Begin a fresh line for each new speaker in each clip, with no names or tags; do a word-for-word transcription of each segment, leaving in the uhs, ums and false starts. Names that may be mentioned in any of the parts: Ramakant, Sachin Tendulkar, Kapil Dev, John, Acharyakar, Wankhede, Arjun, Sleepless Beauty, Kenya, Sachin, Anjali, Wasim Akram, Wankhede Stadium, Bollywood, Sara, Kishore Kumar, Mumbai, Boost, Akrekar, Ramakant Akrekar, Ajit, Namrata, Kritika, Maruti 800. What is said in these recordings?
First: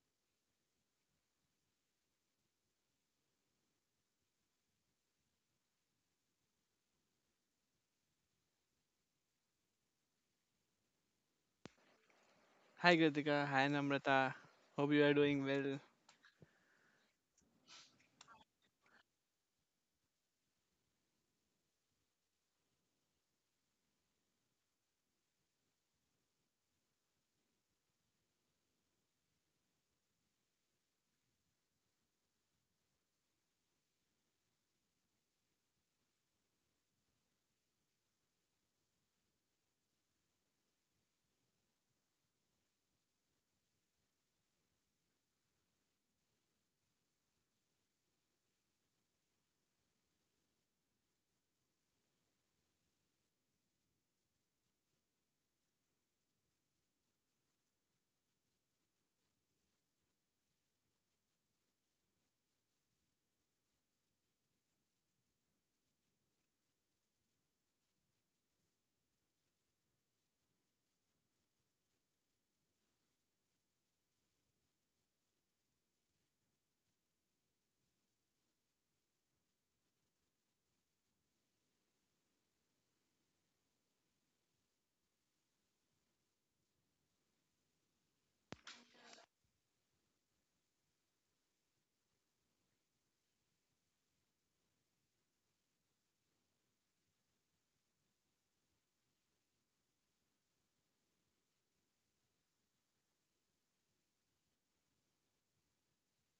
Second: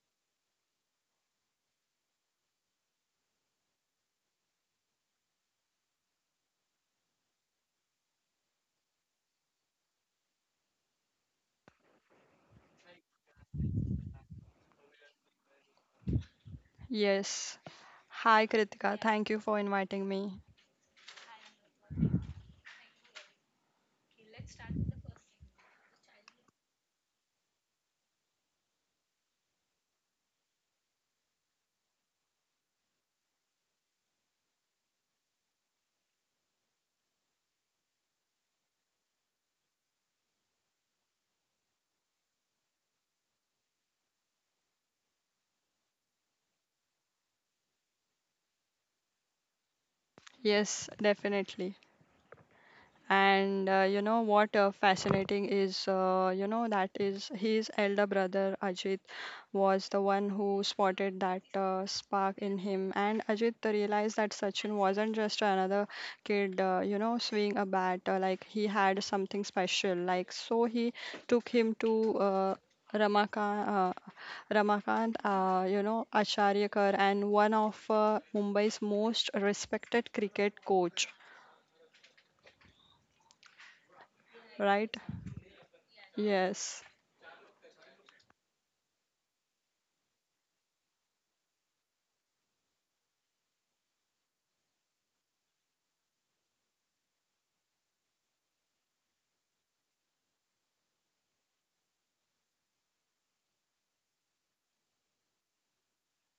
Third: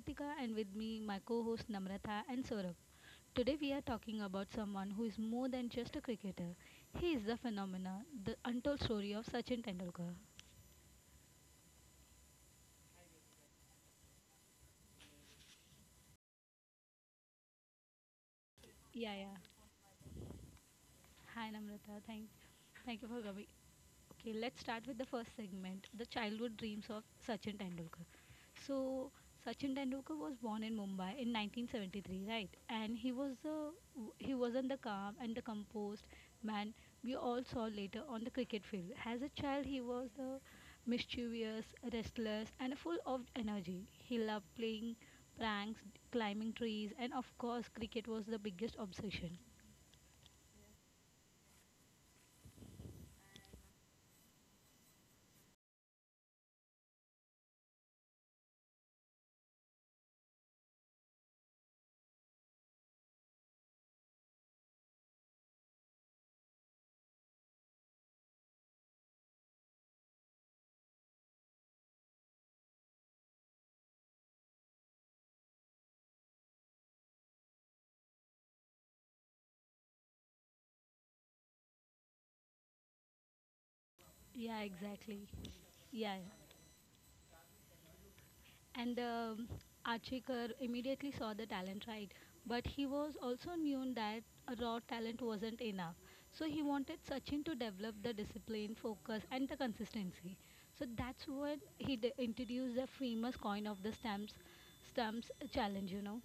Kritika and with me my co-host Namratha and Saurabh. Today we are talking about someone who is more than just a cricketer. He is the phenomena, the untold story of Sachin Tendulkar.
Hi Kritika, hi Namrata. Hope you are doing well.
Yes. Hi, Kritika.
Yeah,
Thank
yeah.
you for inviting me.
Hi Namratha. thank Thank you for coming. Okay, let's start with the first segment, the childhood dreams of Sachin Tendulkar. So, Sachin Tendulkar was born in Mumbai in nineteen seventy-three, right? And he was the he wasn't the calm and the composed man we all saw later on the cricket field. As a child, he was the mischievous, restless, and full of energy. He loved playing pranks, climbing trees, and of course, cricket was the biggest obsession.
Yes, definitely. And uh, you know what uh, fascinating is, uh, you know, that is his elder brother Ajit was the one who spotted that uh, spark in him. And Ajit realized that Sachin wasn't just another kid, uh, you know, swinging a bat. Uh, like he had something special. Like so, he took him to uh, Ramakant, uh, Ramakant, uh, you know, Acharyakar, and one of uh, Mumbai's most respected cricket coach.
Yeah,
Right?
exactly. Yeah, yeah.
Yes.
And um, Achikar immediately saw the talent, right? But he was also knew that a raw talent wasn't enough. So he wanted Sachin to develop the discipline, focus, and the consistency. So that's when he d- introduced the famous coin of the stamps, stamps challenge. You know?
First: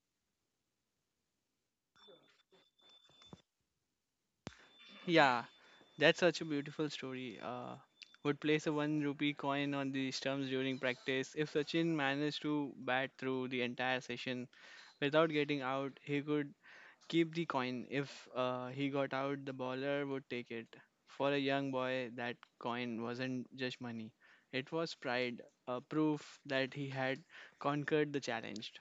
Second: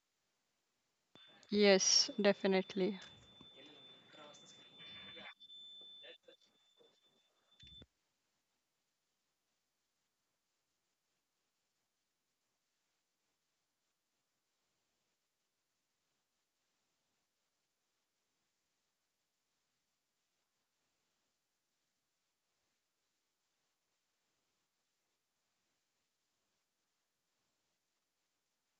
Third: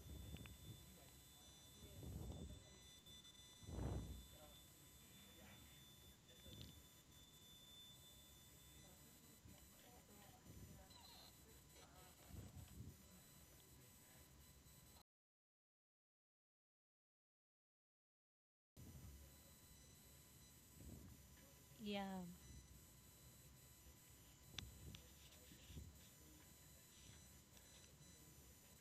Yes, definitely.
Yeah, that's such a beautiful story. Uh, would place a one rupee coin on the stumps during practice. If Sachin managed to bat through the entire session without getting out, he could keep the coin. If uh, he got out, the bowler would take it. For a young boy,
Yeah,
that coin wasn't just money. It was pride, a proof that he had conquered the challenge.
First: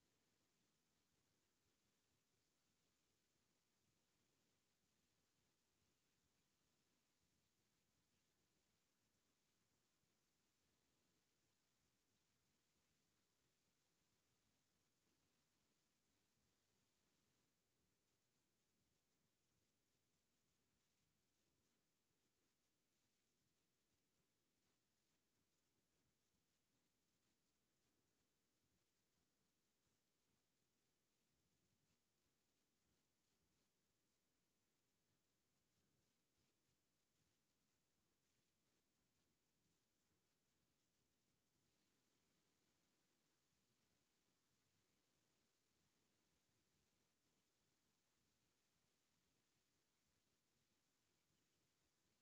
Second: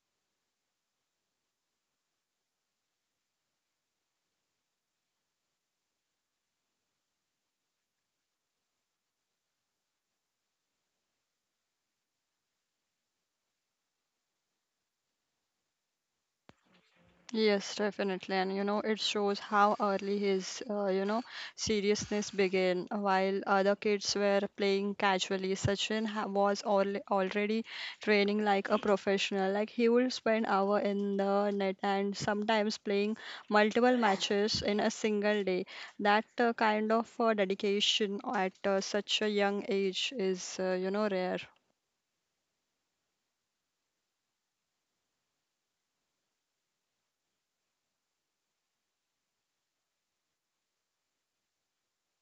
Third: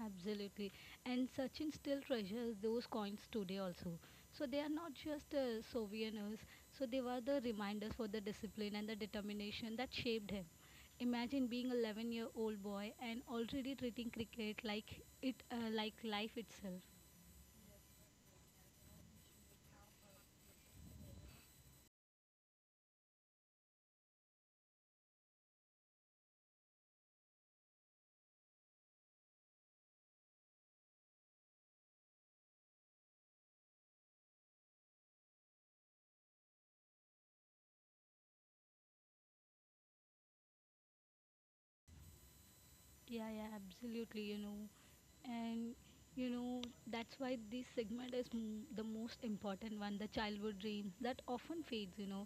absolutely. And Sachin still treasures those coins today also. So they are not just uh, souvenirs, so they were the reminders for the discipline and the determination that shaped him. Imagine being an eleven year old boy and already treating cricket like it uh, like life itself.
Yes, definitely. And you know, it shows how early his, uh, you know, seriousness began. While other kids were playing casually, Sachin ha was al already training like a professional. Like he would spend hour in the net and sometimes playing multiple matches in a single day. That uh, kind of uh, dedication at uh, such a young age is, uh, you know, rare.
Yeah, yeah, absolutely, you know. And you know, that's why this segment is m- the most important one, the childhood dreams that often fades, you know,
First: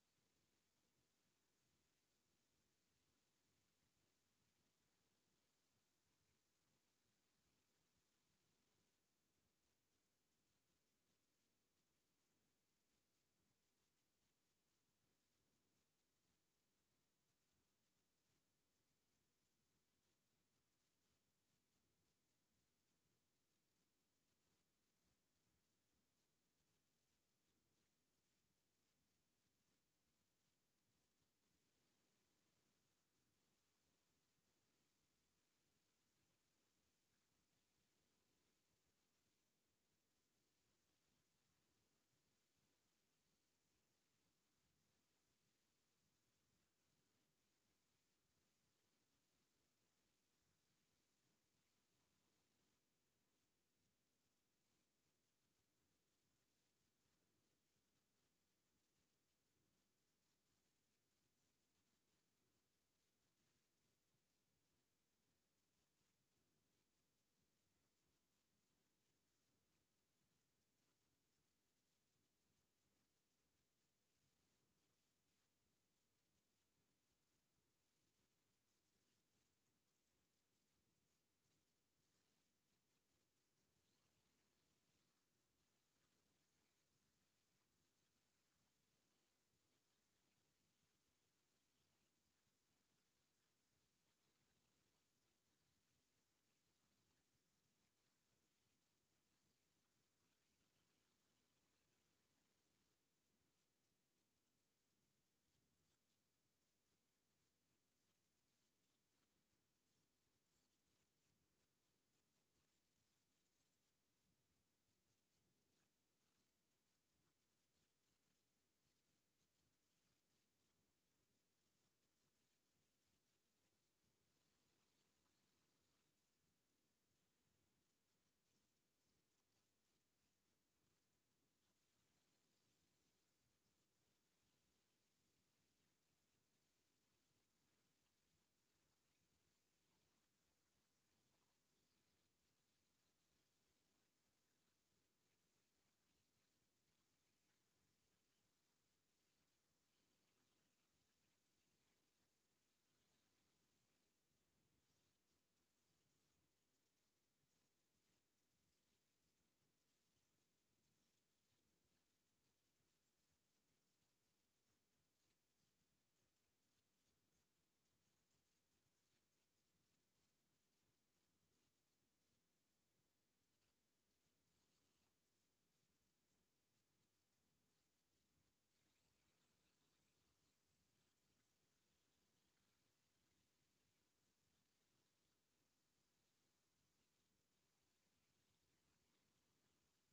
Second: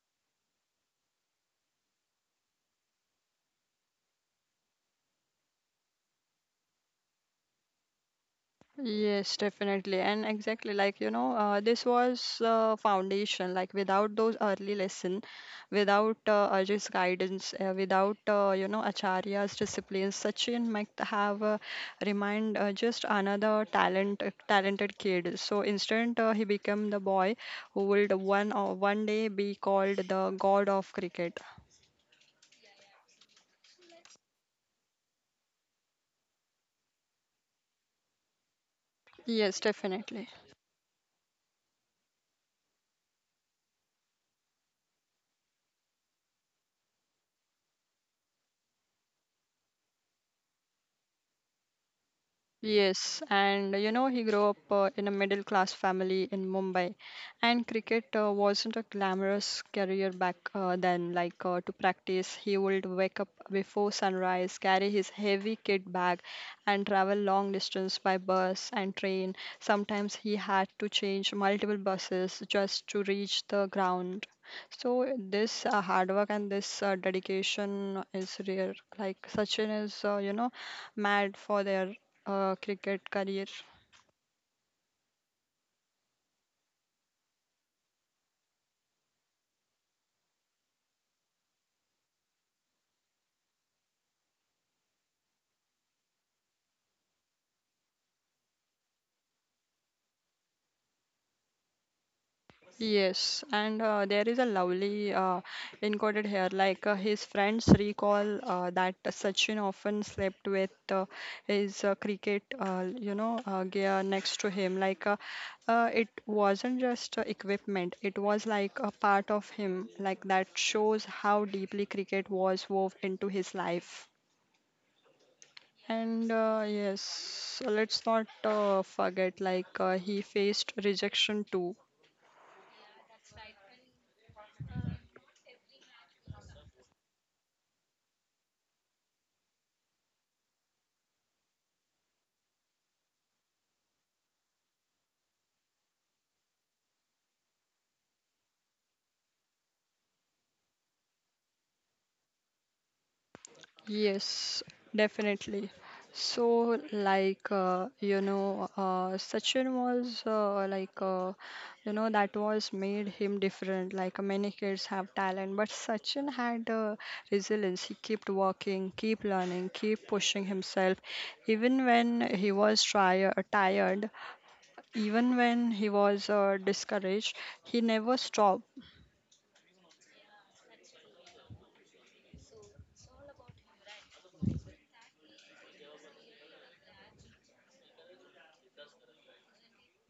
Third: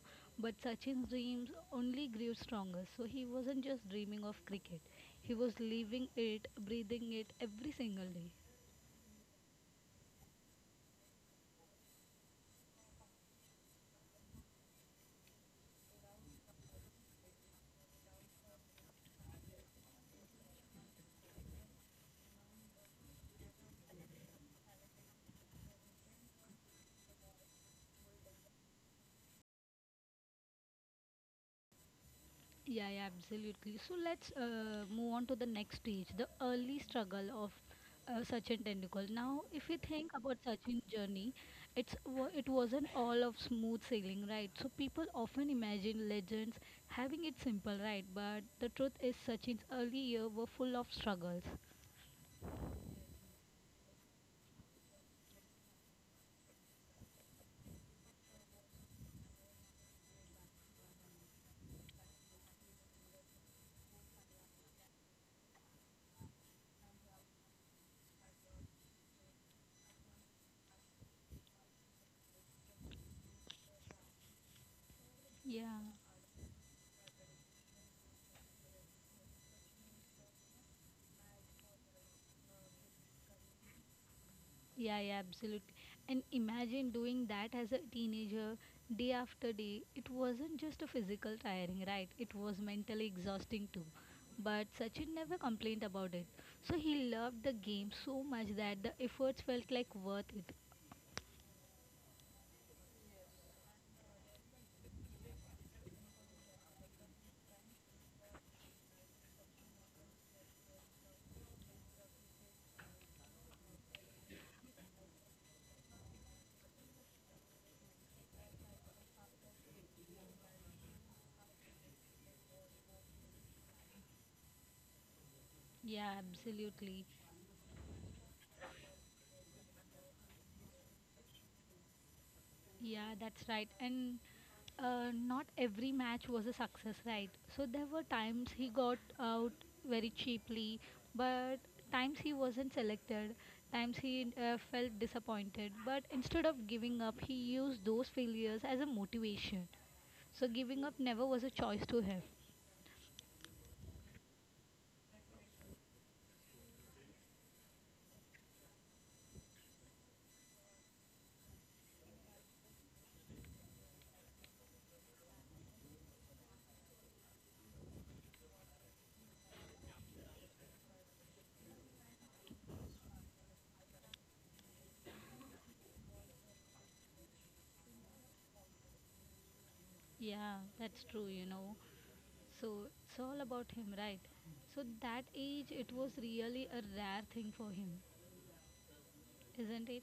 but Sachin's dreams only grew stronger. So he wasn't just dreaming of cricket, he was living it, breathing it every single day.
Yes, definitely. And exactly like, you know, uh, this was uh, foundation. Like without those early lesson, without uh, Ajit's guidance, uh, without, uh, you know, Acharya's discipline, Sachin might have uh, remained uh, just another talent, uh, talented kid. So instead, uh, he became the boy who would one, uh, one day be called the god of cricket.
Yeah, yeah, absolutely. So let's uh, move on to the next stage, the early struggle of uh, Sachin Tendulkar.
Yes,
Now, if we
definitely.
think about Sachin's journey, it's wa- it wasn't all of smooth sailing, right? So people often imagine legends having it simple, right? But the truth is, Sachin's early years were full of struggles.
Yes, and you know, he grew up uh, in a middle class family in Mumbai, and cricket uh, wasn't a glamorous career back uh, then. Like uh, to practice, he would wake up before sunrise, carry his heavy kit bag, and travel long distance by bus and train. Sometimes he had to change multiple buses just to reach the ground. So this uh,
Yeah.
hard work and this uh, dedication is rare. Like Sachin is, uh, you know, mad for their uh, cricket career.
Yeah, yeah, absolutely. And imagine doing that as a teenager day after day. It wasn't just a physical tiring, right? It was mentally exhausting too. But Sachin never complained about it. So he loved the game so much that the efforts felt like worth it.
Yes, and uh, there is a lovely uh, encoded here. Like uh, his friends recall uh, that Sachin often slept with uh, his uh, cricket, uh, you know, uh, gear next to him. Like uh, uh, it wasn't just uh, equipment; it was like a part of him. Like that shows how deeply cricket was wove into his life.
Yeah,
And uh,
absolutely.
yes, let's not uh, forget like uh, he faced rejection too.
Yeah, that's right. And uh, not every match was a success, right? So there were times he got out very cheaply, but times he wasn't selected, times he uh, felt disappointed. But instead of giving up, he used those failures as a motivation. So giving up never was a choice to him.
Yes, definitely. So, like, uh, you know, uh, Sachin was uh, like, uh, you know, that was made him different. Like, many kids have talent, but Sachin had uh, resilience. He kept working, keep learning, keep pushing himself, even when he was try uh, tired, even when he was uh, discouraged. He never stopped.
Yeah, that's true, you know. So it's all about him, right? So that age, it was really a rare thing for him. Isn't it?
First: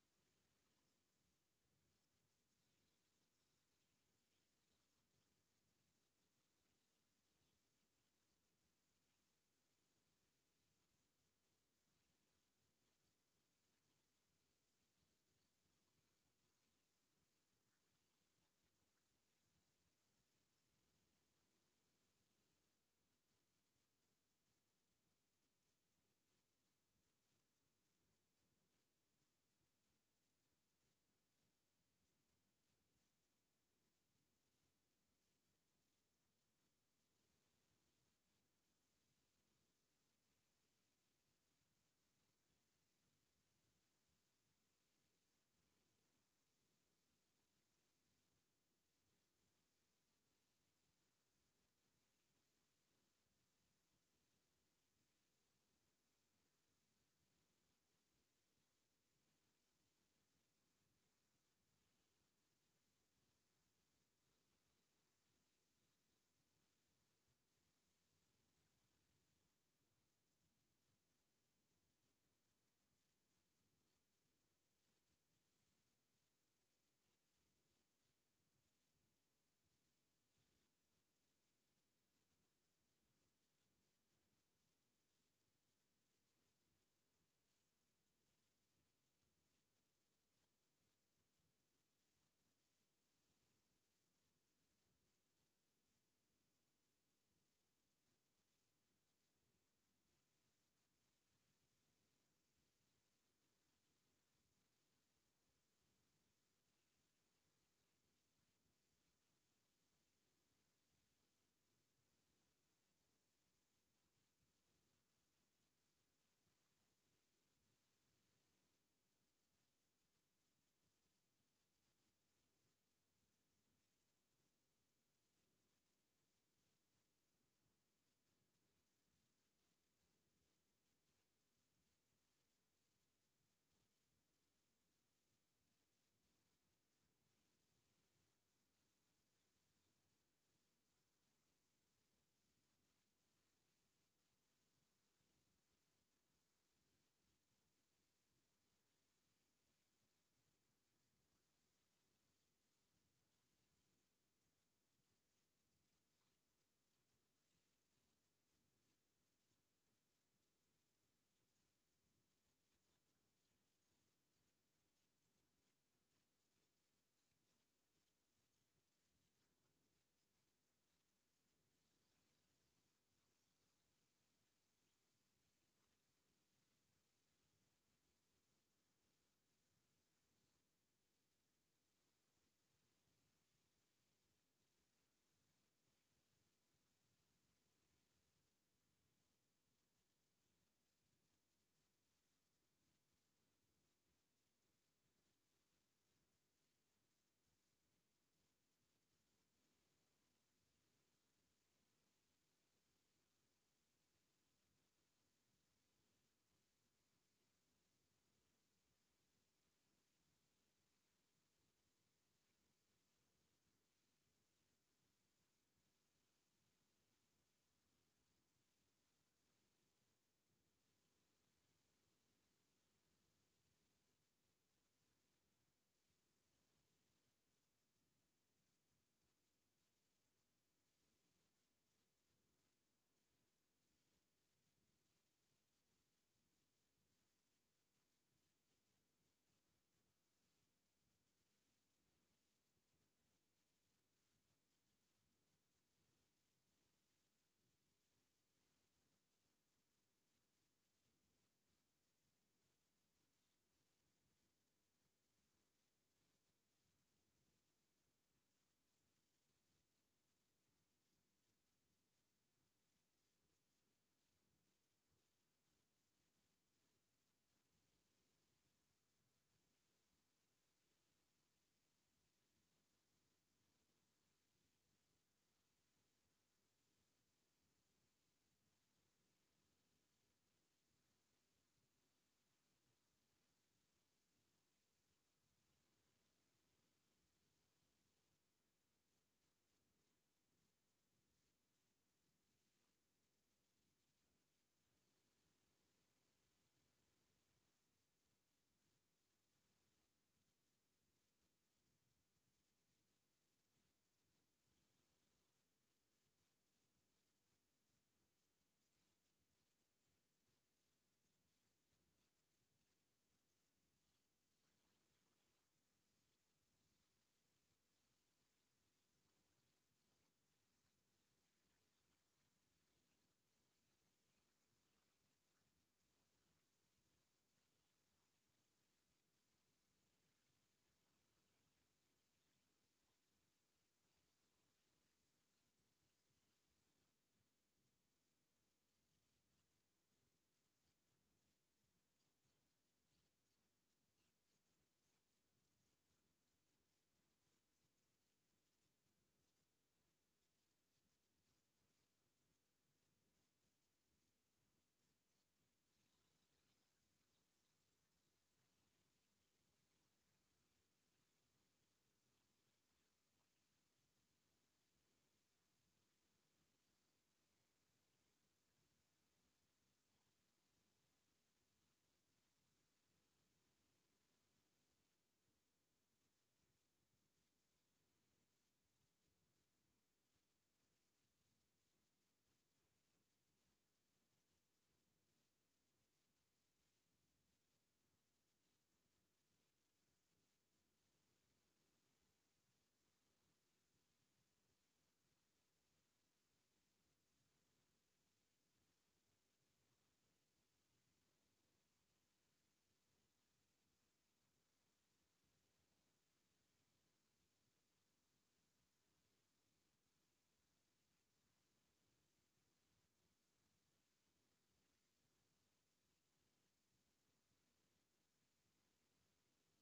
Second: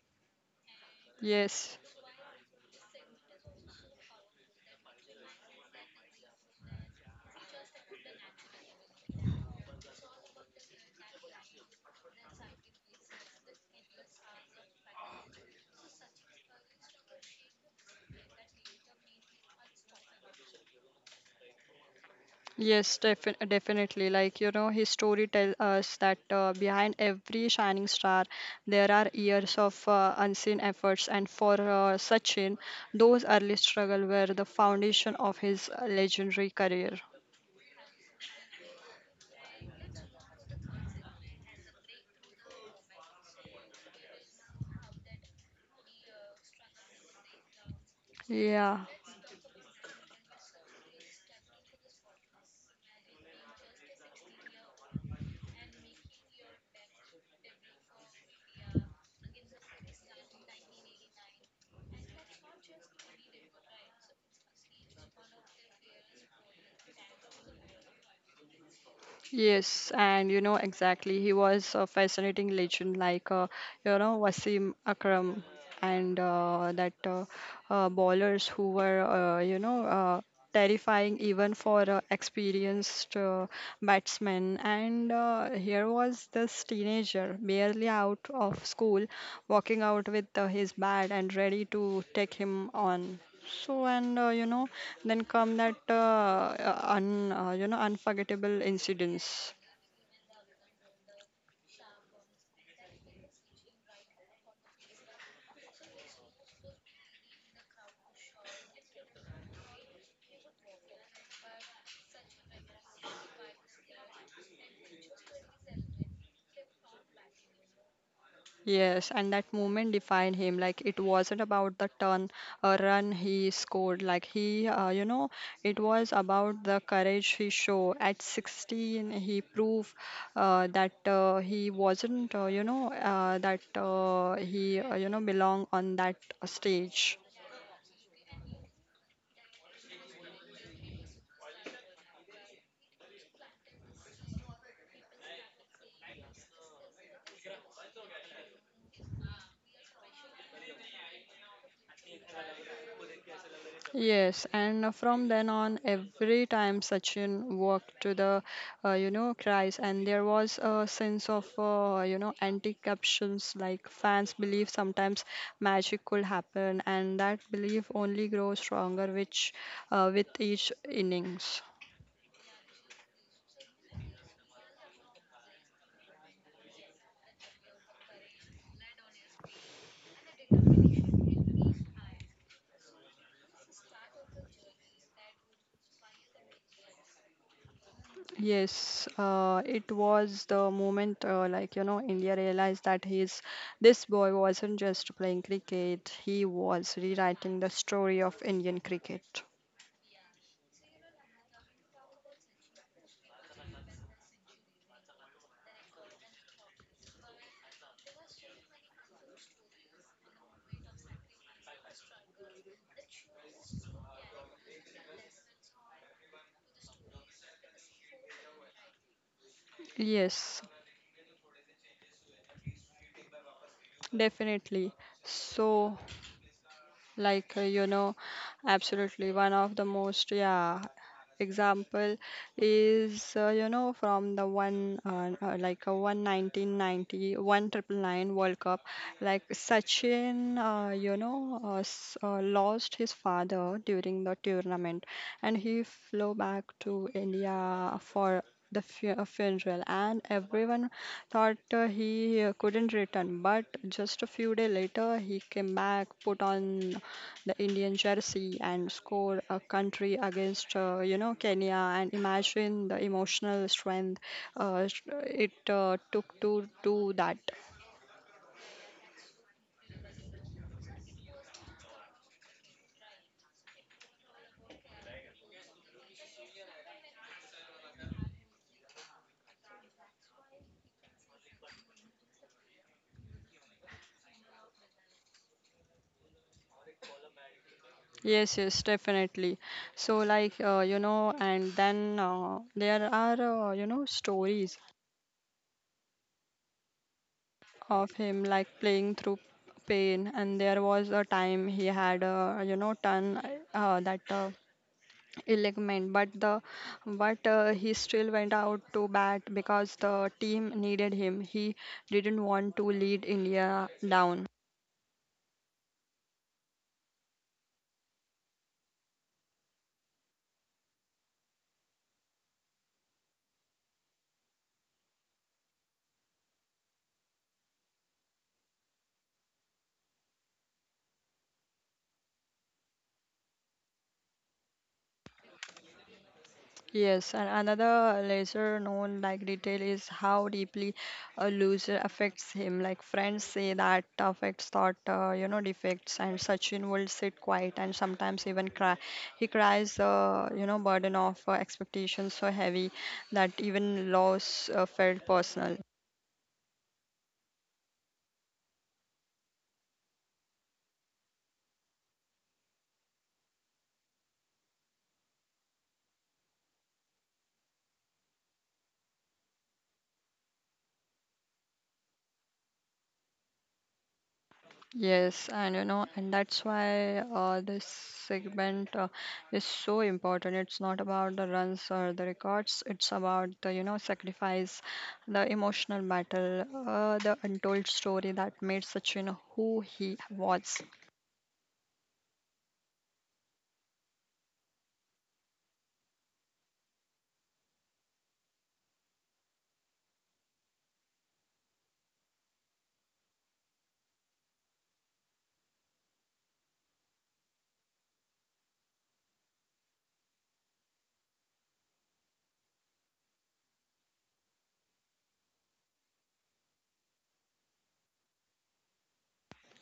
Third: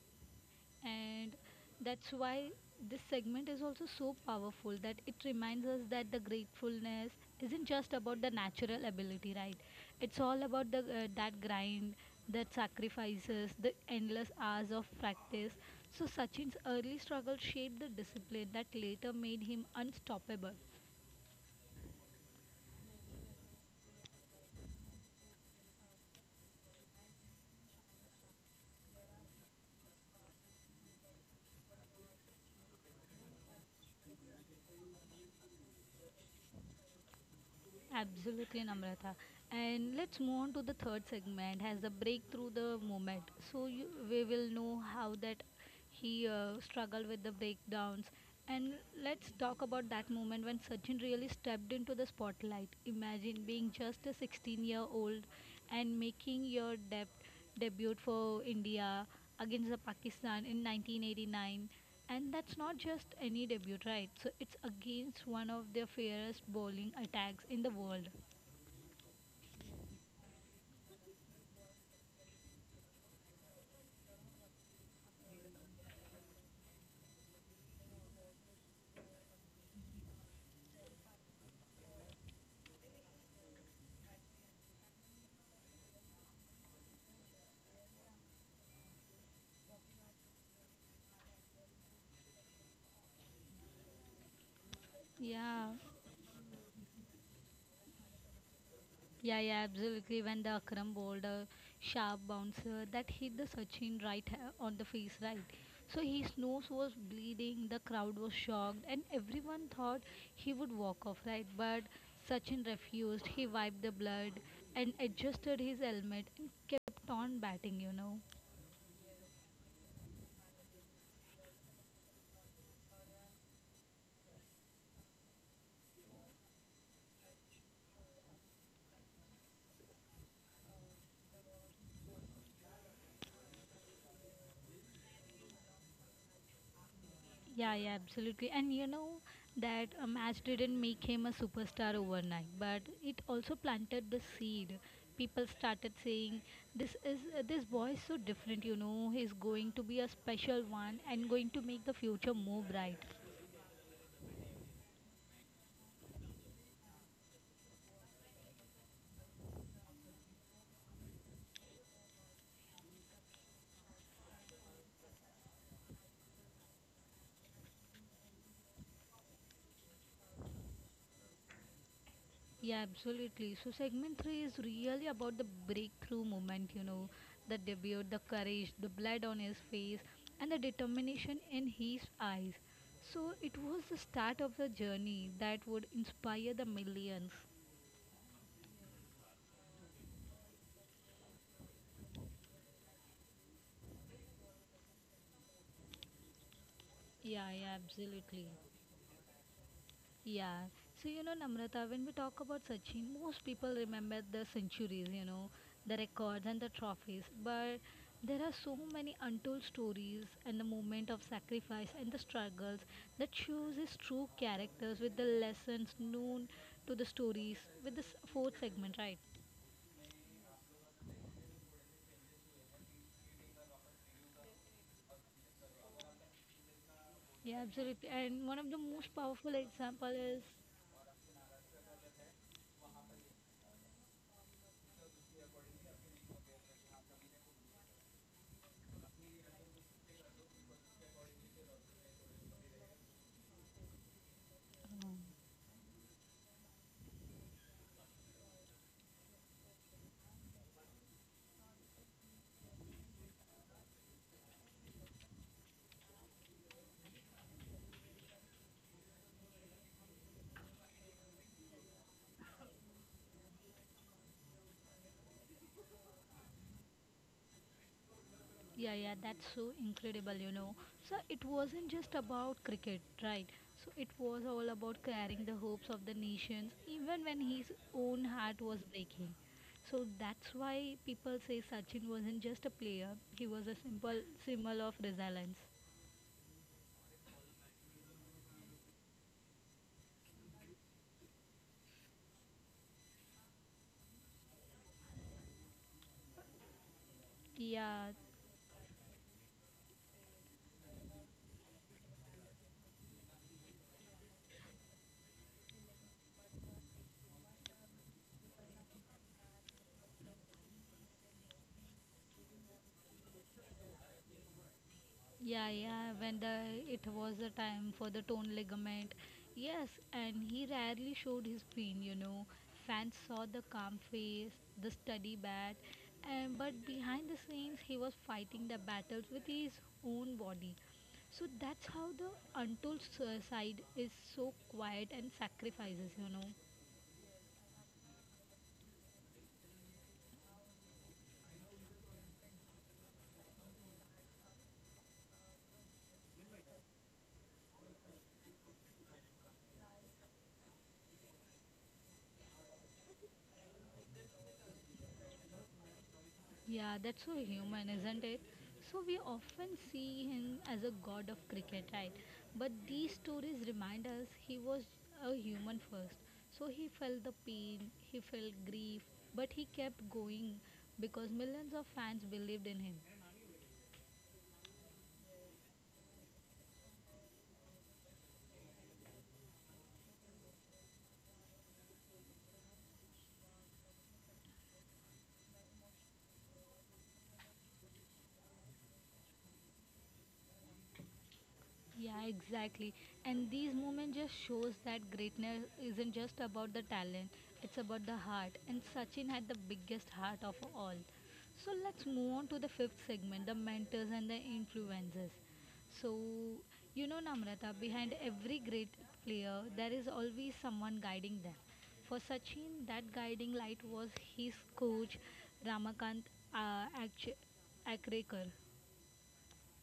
And
Yes.
that's why this segment is also so powerful, that it reminds us that the gratefulness isn't just about the natural ability, right? It's all about the uh, that grind, that sacrifices, the endless hours of practice. So Sachin's early struggle shaped the discipline that later made him unstoppable.
Yes, defi- definitely. Like, you know, his story tells us that uh, behind every shining star, there are years of uh, unseen efforts. And for uh, Sachin, those early struggles were the foundation of his uh, legendary career.
Absolutely, Namrata. And let's move on to the third segment as the breakthrough the moment. So you, we will know how that he uh, struggled with the breakdowns. And
Yeah.
let's talk about that moment when Sachin really stepped into the spotlight. Imagine being just a sixteen year old and making your debut debuted for India against the Pakistan in nineteen eighty-nine, and that's not just any debut, right? So it's against one of their fiercest bowling attacks in the world.
Yes, and you know exactly. He was a fascinating legend, like uh, you know Wasim Akram and uh, that uh, uh, bowlers who were uh, you know uh, terrifying even for uh, experienced uh, batsmen. And uh, here was this teenager, barely out of school, walking out with uh, his bat and ready to take him on. So and uh, you know then come that
Yeah.
uh, uh, un uh, you know unforgettable incidents.
Yeah, yeah, absolutely. When the Akram bowled a sharp bouncer that hit the Sachin right ha- on the face, right? So his nose was bleeding, the crowd was shocked, and everyone thought he would walk off, right? But Sachin refused. He wiped the blood and adjusted his helmet and kept on batting, you know.
Yes, and that moment defined him. Like it wasn't about the turn uh, run he scored. Like he uh, you know it was about the courage he showed. At sixteen, he proved uh, that uh, he wasn't uh, you know uh, that uh, he uh, you know belong on that stage.
Yeah, yeah, absolutely. And you know that a match didn't make him a superstar overnight, but it also planted the seed. People started saying, "This is uh, this boy is so different. You know, he's going to be a special one and going to make the future more bright."
Yes, and from then on, every time Sachin walked to the, uh, you know, cries, and there was a sense of, uh, you know, anti-captions. Like fans believe sometimes magic could happen, and that belief only grows stronger, which, uh, with each innings.
Yeah, absolutely. So segment three is really about the breakthrough moment, you know, the debut, the courage, the blood on his face, and the determination in his eyes. So it was the start of the journey that would inspire the millions.
Yes, uh, it was the moment, uh, like, you know, India realized that he's this boy wasn't just playing cricket; he was
Yeah,
rewriting the
yeah,
story of
absolutely.
Indian cricket.
Yeah. So, you know, Namrata, when we talk about Sachin, most people remember the centuries, you know, the records and the trophies. But there are so many untold stories and the moment of sacrifice and the struggles that shows his true characters with the lessons known to the stories with this fourth segment, right?
Yes, definitely. So, like
Yeah,
uh, you
absolutely.
know
And one of the most
absolutely
powerful
one of the
example
most
is,
yeah example is uh, you know from the one uh, uh, like a one nineteen ninety, one triple nine world cup like sachin uh, you know uh, s- uh, lost his father during the tournament and he flew back to india for the fu- uh, funeral and everyone thought uh, he uh, couldn't return but just a few days later he came back put on the Indian jersey and score a country against, uh, you know, Kenya. And imagine the emotional strength uh, sh- it uh, took to do that.
yeah, yeah, that's so incredible, you know. So it wasn't just about cricket, right? So it was all about carrying the hopes of the nations, even when his own heart was breaking. So that's why people say Sachin wasn't just a player, he was a simple symbol of resilience.
Yes, yes, definitely. So, like, uh, you know, and then uh, there are, uh, you know, stories
Yeah,
of him like playing through pain. And there was a time he had, a, you know, ton uh, that. Uh, Elegment, but the but uh, he still went out to bat because the team needed him. He didn't want to lead India down.
yeah, yeah, when the it was the time for the torn ligament. Yes, and he rarely showed his pain, you know. Fans saw the calm face, the steady bat, and but behind the scenes he was fighting the battles with his own body. So that's how the untold s- side is so quiet and sacrifices, you know.
Yes, and another lesser known like detail is how deeply a loser affects him. Like friends say that affects thought, uh, you know, defects, and Sachin will sit quiet and sometimes even cry. He cries, uh, you know, burden of uh, expectations so heavy that even loss uh, felt personal.
Yeah, that's so human, isn't it? So we often see him as a god of cricket, right? But these stories remind us he was a human first. So he felt the pain, he felt grief, but he kept going because millions of fans believed in him.
Yes, and you know, and that's why uh, this segment uh, is so important. It's not about the runs or the records, it's about the, you know, sacrifice, the emotional battle, uh, the untold story that made Sachin who he was.
Yeah, exactly. And these moments just shows that greatness isn't just about the talent, it's about the heart. And Sachin had the biggest heart of all. So let's move on to the fifth segment, the mentors and the influences. So, you know, Namrata, behind every great player, there is always someone guiding them. For Sachin, that guiding light was his coach, Ramakant uh, Akch- Akrekar.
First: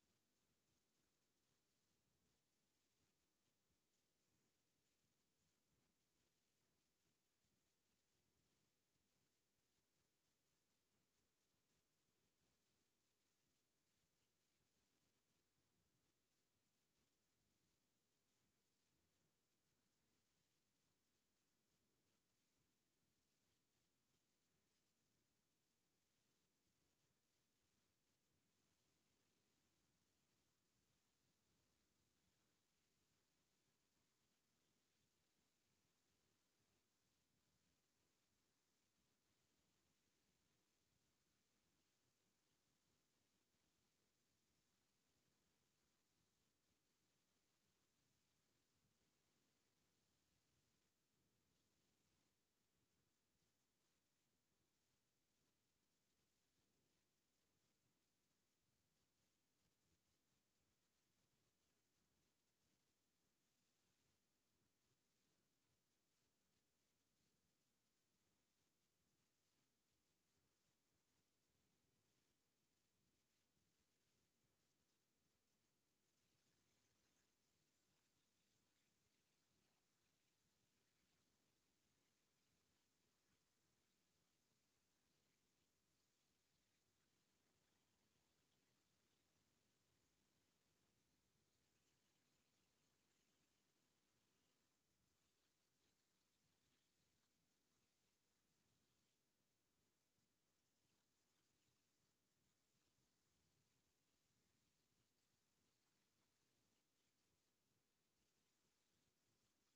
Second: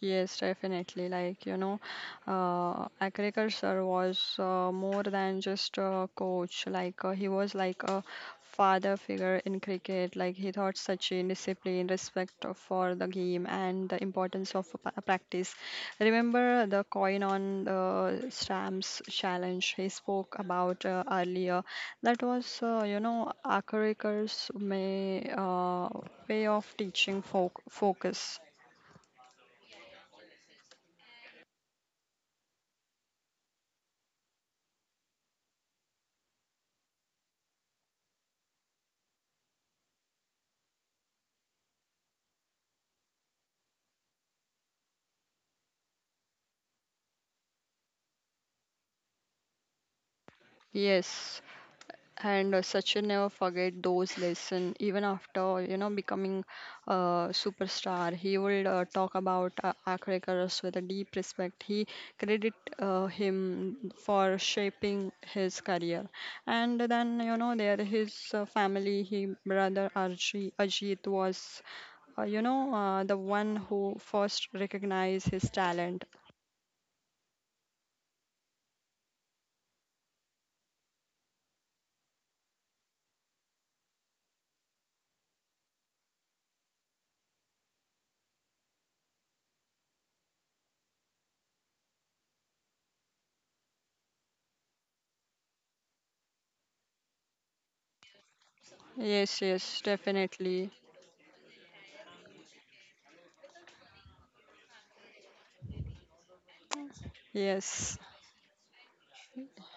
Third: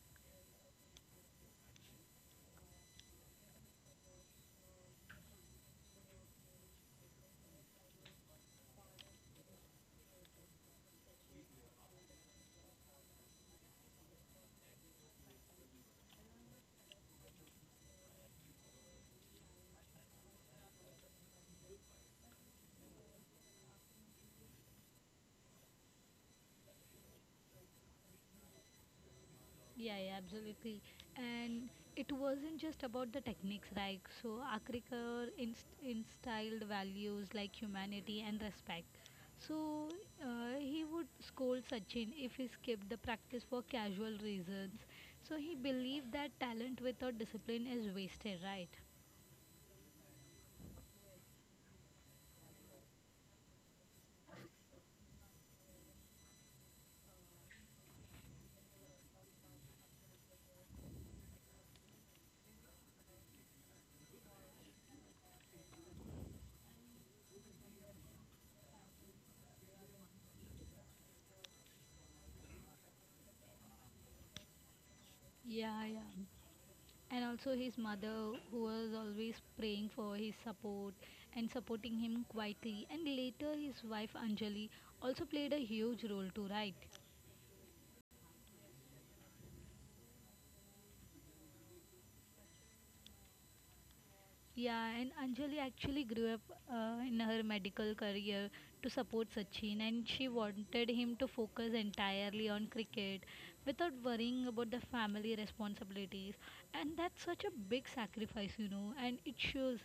Yes, definitely. Like, you know, uh, agriculture was uh, more than just a coach. Like, uh, he was like a father figure in cricket. Like, he taught Sachin discipline, respect of- for the game, and the importance of pa- practice. Remember the coin on the stamps challenge he spoke about uh, earlier? That was, uh, you know, agriculture's may, uh, way of teaching folk focus.
Yeah, yeah, absolutely. And it wasn't just about the techniques, right? So Akrikar inst- instilled values like humanity and respect. So uh, he would scold Sachin if he skipped the practice for casual reasons. So he believed that talent without discipline is wasted, right?
Yes, and uh, Sachin never forget those lessons. Even after you know becoming a superstar, he will uh, talk about uh, Akrekars with a deep respect. He credit uh, him for shaping his career, and then you know there his uh, family, his brother Arji, Ajit was uh, you know, uh, the one who first recognized his
Yeah,
talent.
yeah. And also his mother who was always praying for his support and supporting him quietly, and later his wife Anjali also played a huge role too, right? Yeah, and Anjali actually grew up uh, in her medical career to support
Yes,
Sachin,
yes,
and she
definitely.
wanted him to focus entirely on cricket without worrying about the family responsibilities. And that's such a big
Yes.
sacrifice, you know, and it shows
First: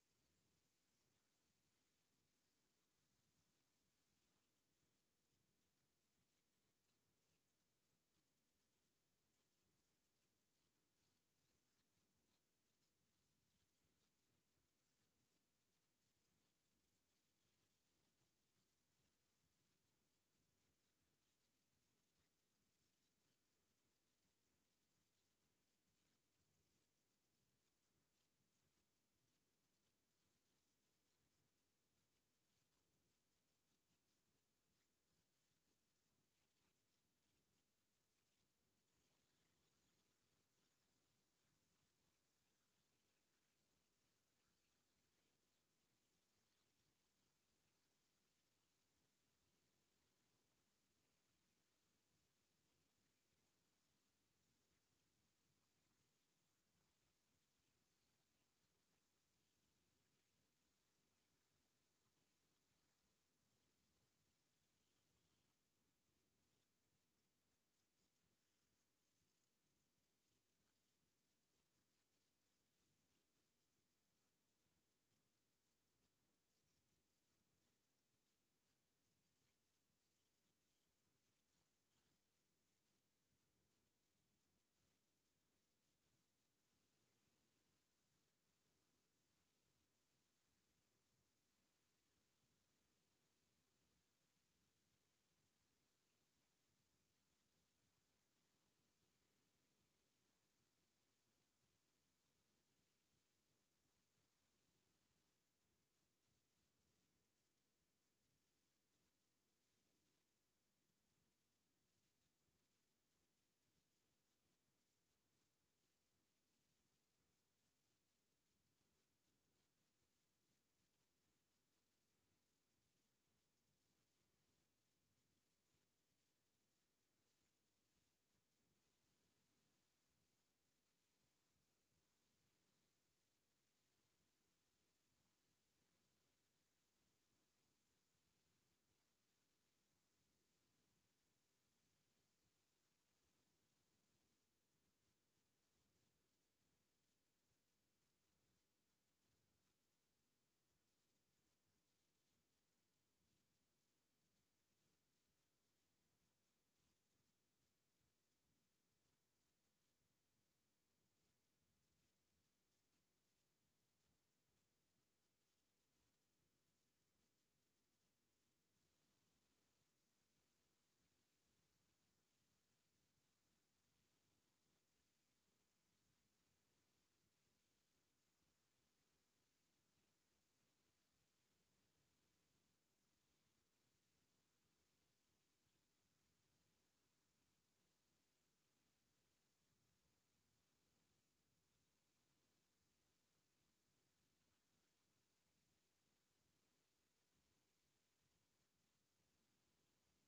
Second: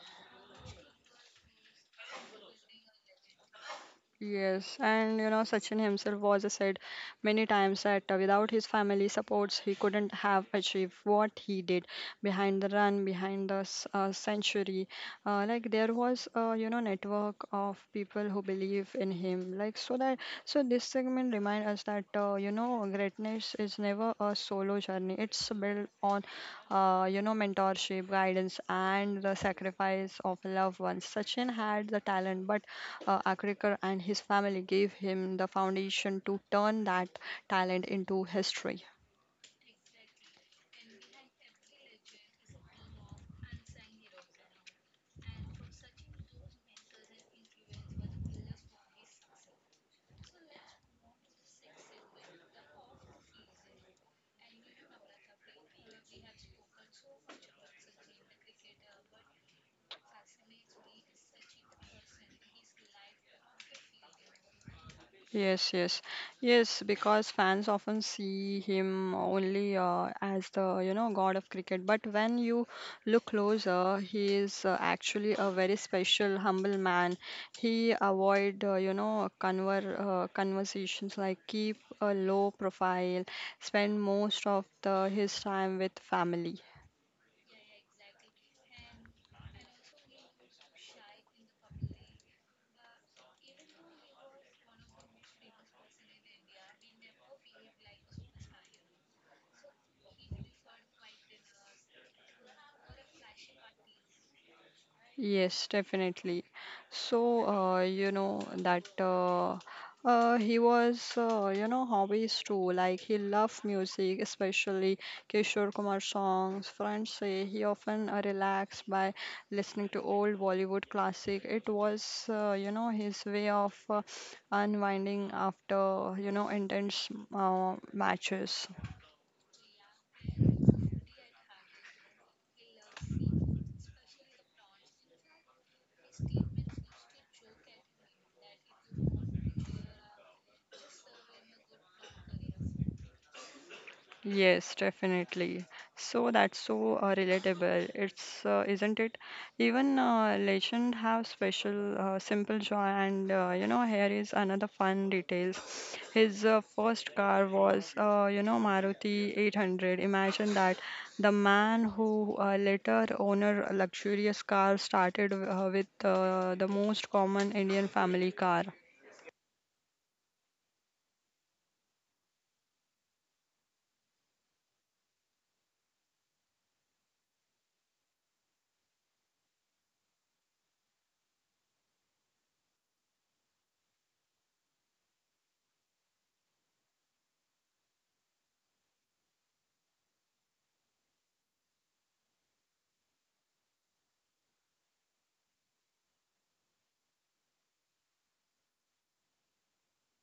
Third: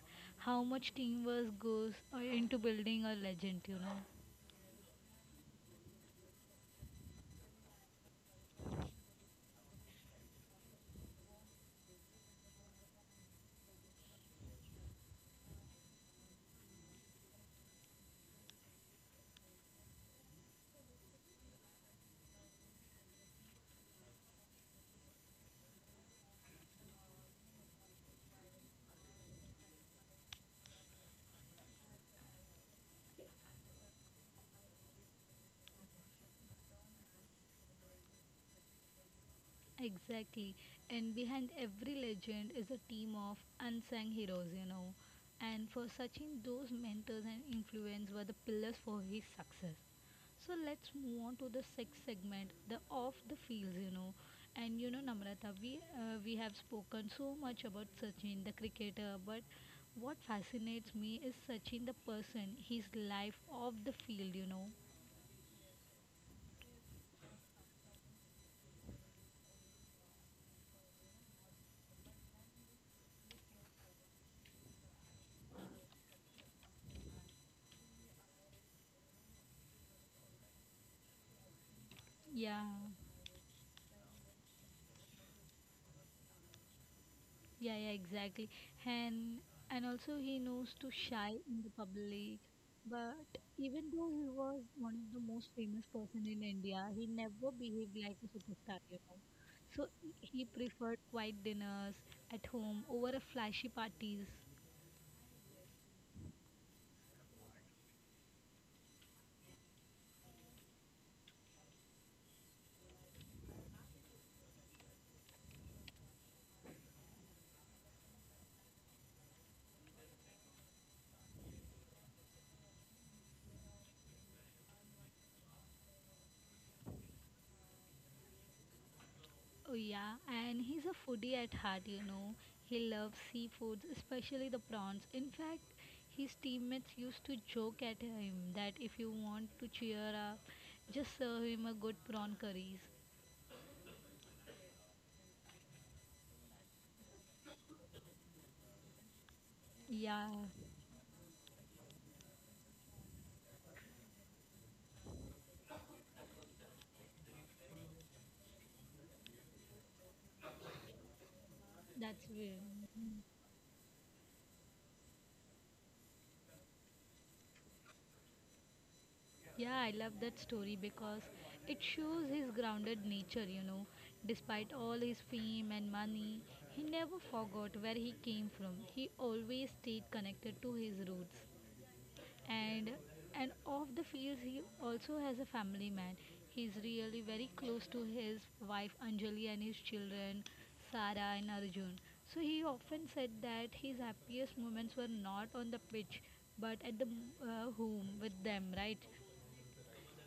how much teamwork goes uh, into building a legend, you know.
Yes, and you know, Sachin himself was uh, said many times that uh, without his family supports, he couldn't have achieved what he did behind the run, behind the s- uh, century. Uh, like there was a you know network of people who believe in him. Like so that so this segment remind us that uh, you know greatness is never a solo journey. It's built on uh, you know mentorship, guidance, and the sacrifice of loved ones. Sachin had the talent, but uh, Akrekar and his family gave him the foundation to turn that talent into history.
Exactly. And behind every legend is a team of unsung heroes, you know. And for Sachin, those mentors and influence were the pillars for his success. So let's move on to the sixth segment, the off the fields, you know. And you know, Namrata, we uh, we have spoken so much about Sachin, the cricketer, but what fascinates me is Sachin, the person, his life off the field, you know.
Yes, yes, yes, because fans often see him only uh, as the, you know, god of cricket. But when you look closer, he is uh, actually a very special, humble man. He avoid, uh, you know, conver uh, conversations like keep a low
Yeah.
profile, spend most of the, his time with family.
Yeah, yeah, exactly. And and also he knows to shy in the public. But even though he was one of the most famous person in India, he never behaved like a superstar, you know. So he preferred quiet dinners at home over a flashy parties.
Yes, definitely. So, uh, you know, that uh, uh, he was, uh, you know, hobbies too. Like, he loved music, especially Kishore Kumar songs. Friends say he often uh, relaxed by listening to old Bollywood classic. It was, uh, you know, his way of uh, unwinding after, you know, intense uh, matches.
Oh yeah, and he's a foodie at heart, you know. He loves seafoods, especially the prawns. In fact, his teammates used to joke at him that if you want to cheer up, just serve him a good prawn curries.
Yes, definitely. So that's so uh, relatable. It's uh, isn't it? Even
Yeah,
uh, legend have special uh, simple joy, and uh, you know here is another fun details. His uh, first car was uh, you know Maruti eight hundred. Imagine that the man who
that's
uh,
weird.
later owner a luxurious car started uh, with uh, the most common Indian family car.
Yeah, I love that story because it shows his grounded nature, you know. Despite all his fame and money, he never forgot where he came from. He always stayed connected to his roots. and and off the field he also has a family man. He's really very close to his wife Anjali and his children Sara and Arjun. So he often said that his happiest moments were not on the pitch, but at the uh, home with them, right?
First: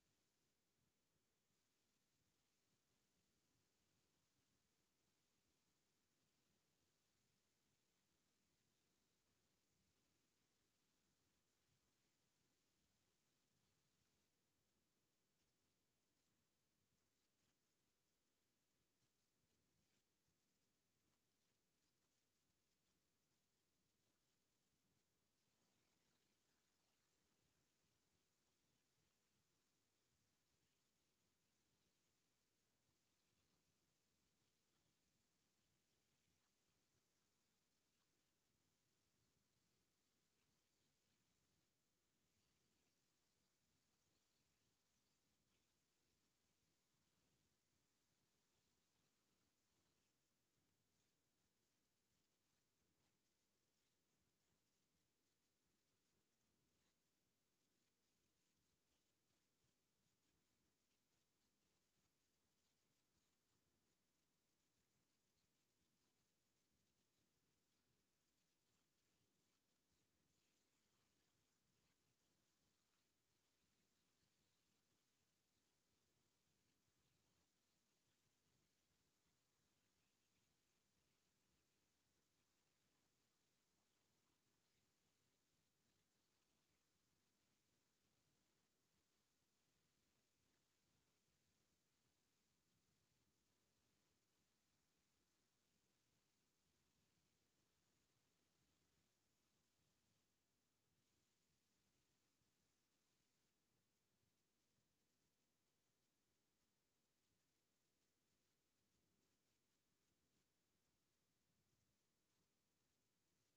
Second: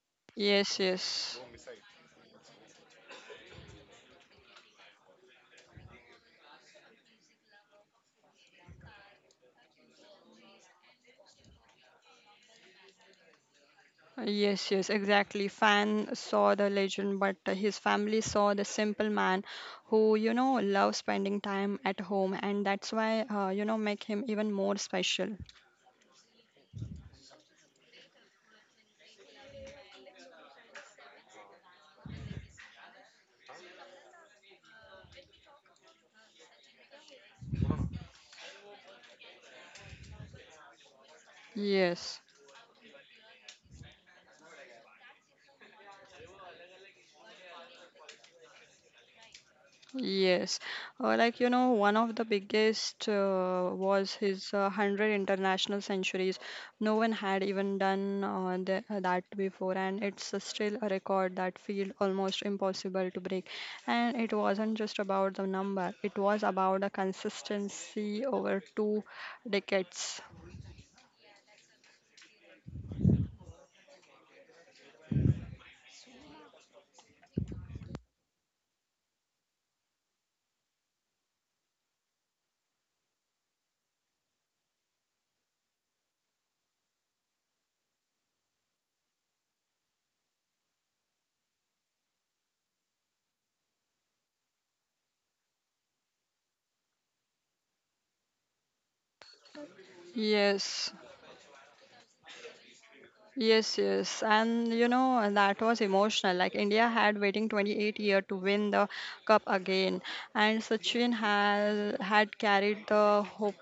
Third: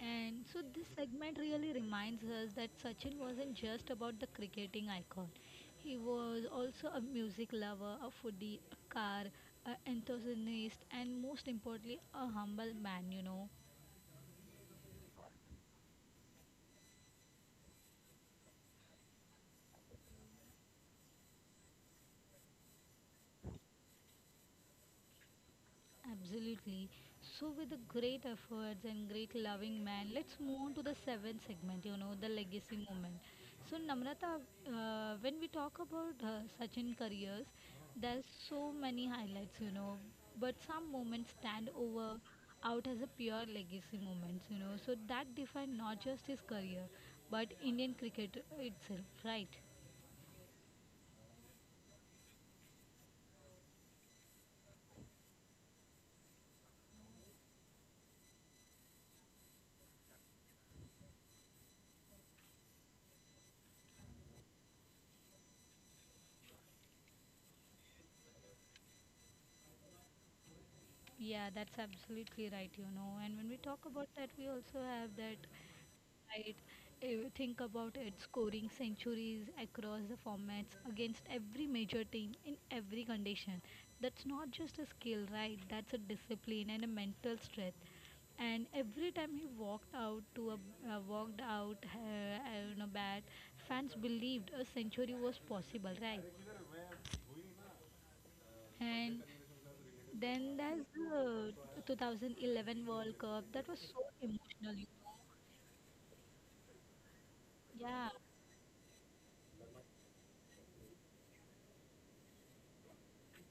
And so
Yes,
this segment
yes.
really reminds us that Sachin wasn't just about the cricketing icon. He was also a music lover, a foodie, a car, a enthusiast, and most importantly, a humble man, you know.
Yes, yes, exactly. Fan saw the legend, but uh, his family saw the simple man who, you know, loves spending time at home, and that's why, uh, you know, make him even more special.
Absolutely. So, with the great efforts and great loving man, let's move on to the seventh segment, you know, the legacy moment. So, Namrata, uh, when we talk about uh, Sachin careers, there's so many highlights, you know, but some moments stand
Yes.
over out as a pure legacy moments, you know, so that define not just his career, but Indian cricket itself, right?
Yes, uh, like you know, one of the biggest uh, was his uh, one hundred international centuries. No one had even done uh, the, uh, that before, and it's uh, still a record that feels almost impossible to break. And it wasn't just about the number, it was about the consistency over two decades.
Yeah, that's absolutely right, you know. And when we talk about that, we also have that, right? eh, Think about it, scoring centuries across the formats against every major team in every condition. That's not just a skill, right? That's a discipline and a mental strength. And every time he walked out to a uh, walked out uh, on a bat, fans believed a century was possible, right? And then
Yes.
there's the twenty eleven World Cup.
Yes,
That was so
yes. And
emotional,
you
you know.
know, that was emotional. Like India had waiting twenty-eight
Yeah,
year to win the cup again. And Sachin has had carried the hope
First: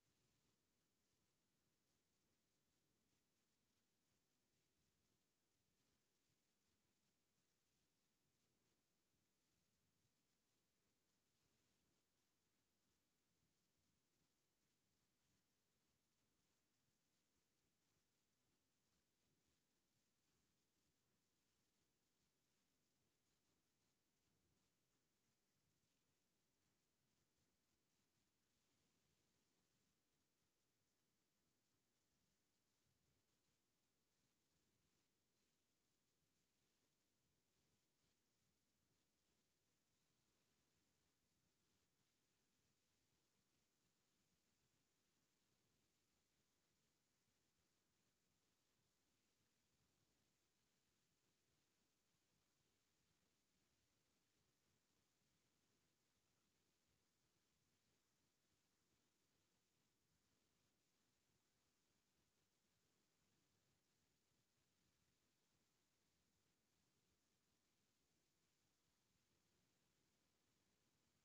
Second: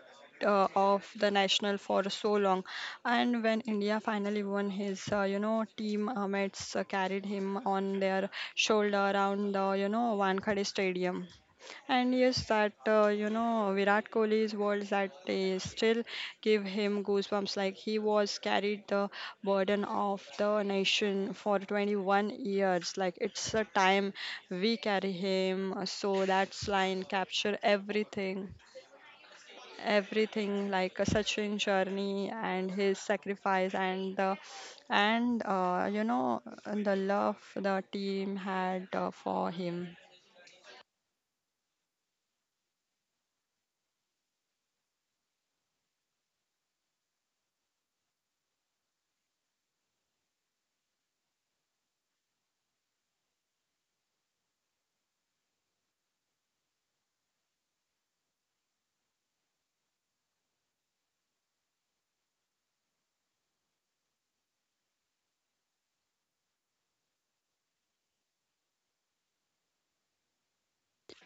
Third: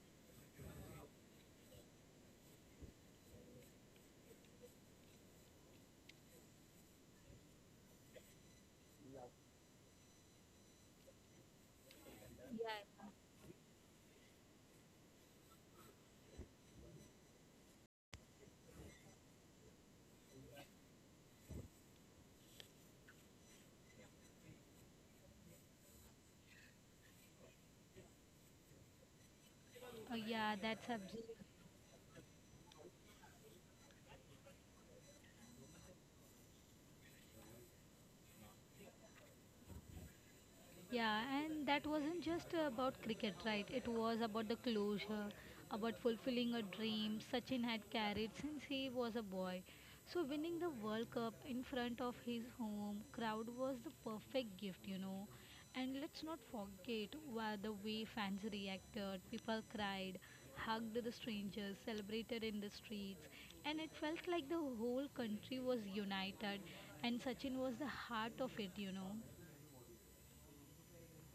uh, of the national for so long. And when India finally won his, uh, you know, team uh, mates uh, carried him on their shoulder around the, you know, Wankhede Stadium. And yes, that
yeah,
uh, you know Virat Kohli's words that they still give him goosebumps. Like he was carried the burden of the nation for twenty-one years. Like it's a time we carry him. So that's line capture everything,
uh, yeah.
everything
That's
like uh,
absolutely.
Sachin journey and his sacrifice and the and uh, you know the love the team had uh, for him.
Yeah, and that wasn't just about cricket, right? It was about the closure, about fulfilling a dream Sachin had carried since he was a boy. So, winning the World Cup in front of his home crowd was the perfect gift, you know. And let's not forget wha- the way fans reacted. People cried, hugged the strangers, celebrated in the streets, and it felt like the whole country was united, and Sachin was the heart of it, you know.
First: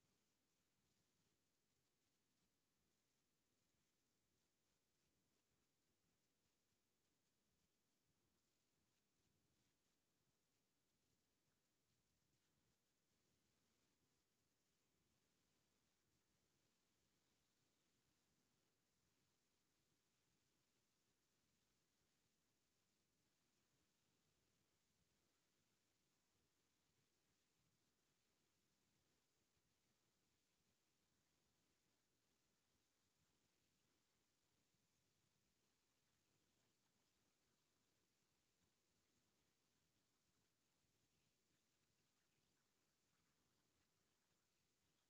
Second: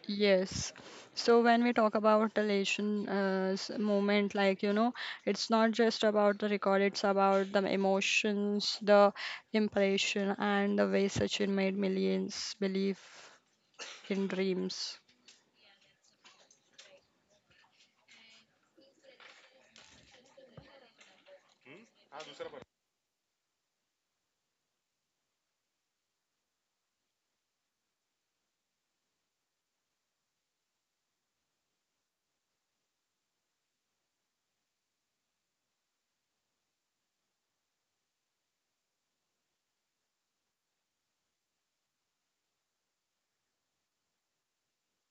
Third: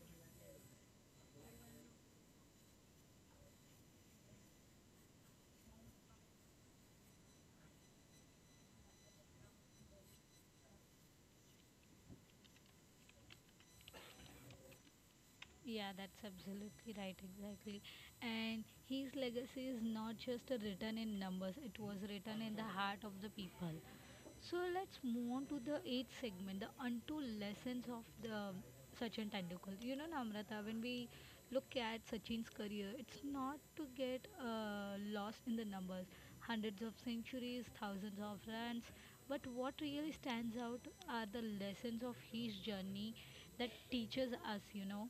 Yes. So when we talk about elation uh, s- moment, like, you know, it's not just about the record, it's about the emotions, the impression, and the way Sachin made millions believe in dreams.
Yeah, that's absolutely right, exactly. And his legacy is not just written in numbers, it was written in the heart of the people. So let's move on to the eighth segment, the untold lessons of the Sachin Tendulkar. You know, Namrata, when we look at Sachin's career, it's not to get uh, lost in the numbers, hundreds of centuries, thousands of runs. But what really stands out are the lessons of his journey that teaches us, you know.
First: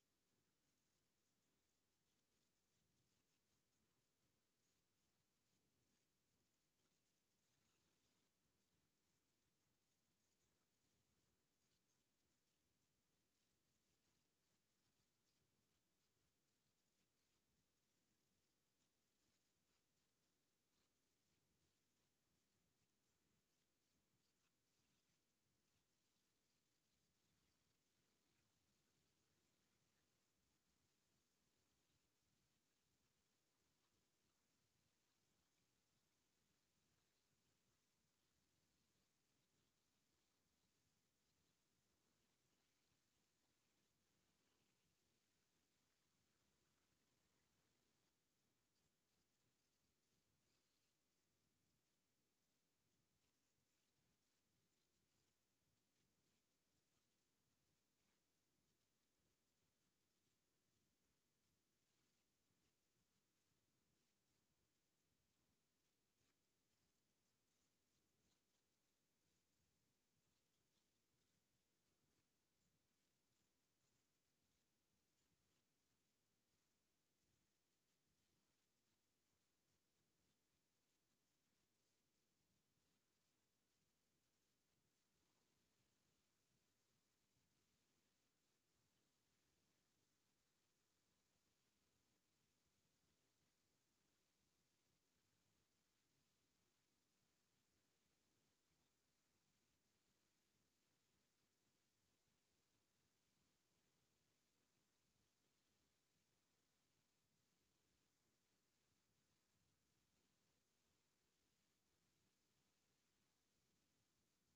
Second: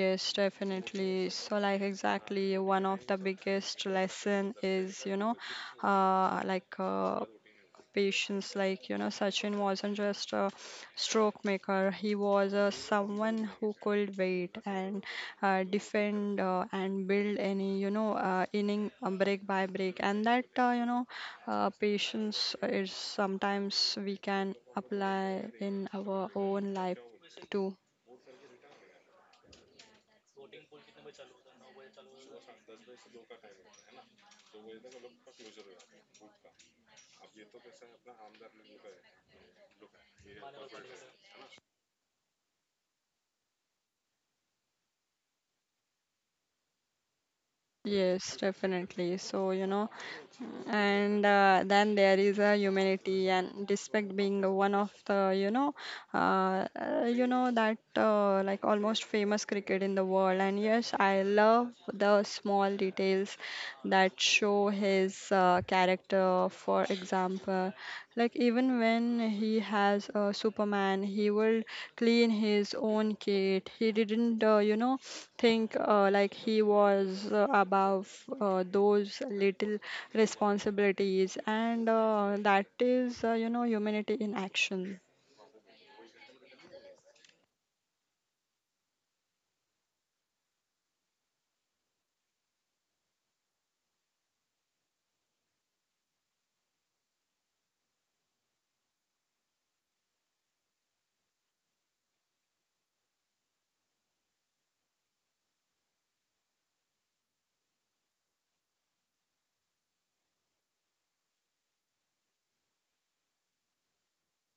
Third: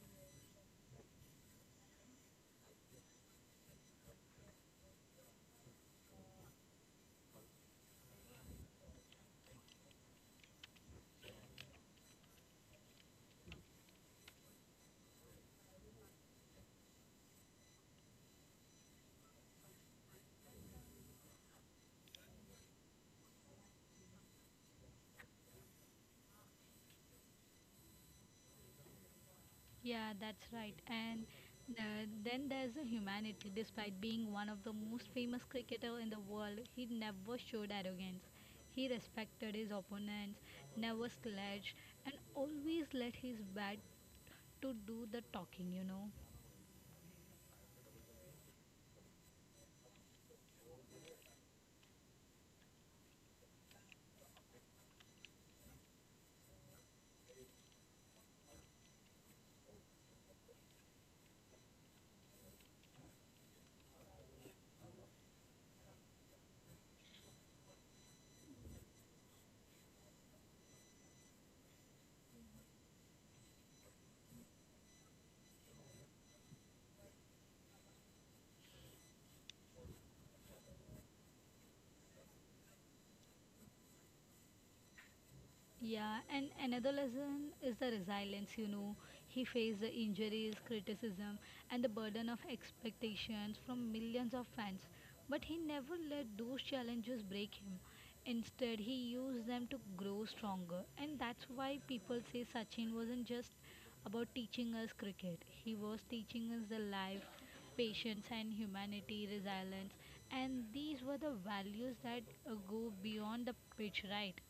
Yes, definitely. So, like, exactly, one of the biggest lesson is, you know, uh, like uh, patience. Like, you know, Sachin wasn't just a stroke maker, he was a someone who could wait and uh, defend uh, and build any, you know, uh, inning uh, break by break. And that, uh, you know, uh, patience is sometimes we can apply in our own life too.
Yeah, that's right. And uh, then there's a humanity. Despite being one of the most famous cricketer in the world, he never showed arrogance. He respected his opponents, never slouched, and always let his bat to do the talking. You know.
Yes, definitely. So, you know, and uh, then there is a humanity and respect, being one of the you know uh, uh, you know that uh, like almost famous cricket in the world. And yes, I love the small details that show his uh, character. For example, like even when he has uh, superman, he will clean his own kit. He didn't uh, you know think uh, like he was uh, above uh, those little responsibilities. And uh, that is uh, you know humanity in action.
Yeah, and another lesson is the resilience. You know, he faced the injuries, criticism, and the burden of expectations from millions of fans. But he never let those challenges break him. Instead, he used them to grow stronger. And that's why people say Sachin wasn't just about teaching us cricket, he was teaching us the life, patience, and humanity, resilience. And these were the values that uh, go beyond the pitch, right?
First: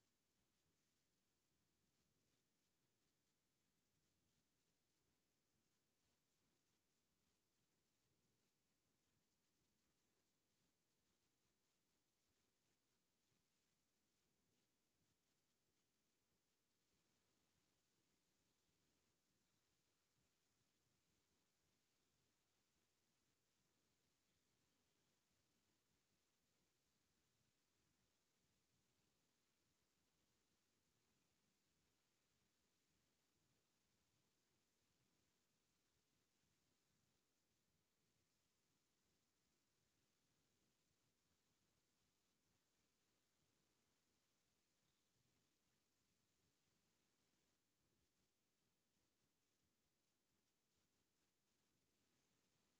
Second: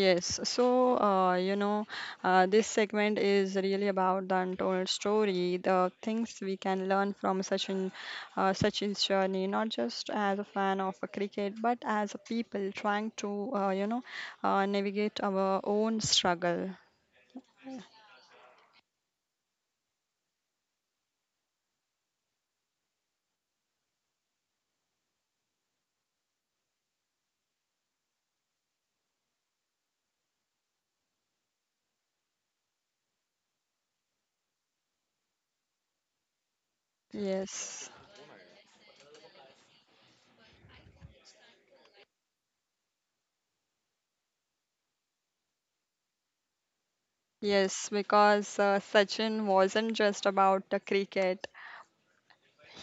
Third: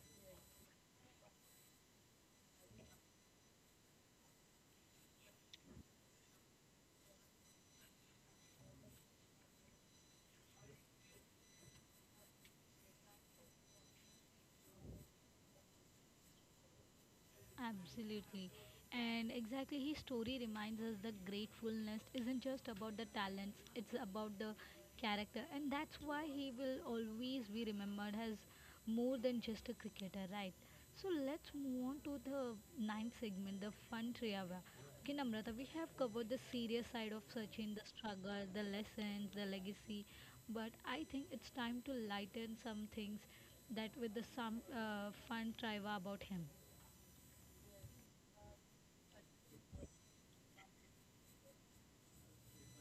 Yes. So uh, you know uh, this segment is really about the untold story, the things we can learn from Sachin uh, Sachin's journey, not just as a fan of a cricket, but as a people trying to uh, you know uh, navigate our own struggle.
Absolutely. And exactly, his story reminds us that gratefulness isn't just about the talents, it's about the character. And that's why he will always be remembered as more than just a cricketer, right? So let's move on to the ninth segment, the fun trivia. Okay, Namrata, we have covered the serious side of Sachin, the
Yes.
struggle, the lessons, the legacy, but I think it's time to lighten some things that with the some uh, fun trivia about him.
Yes, because uh, Sachin wasn't just about the cricket.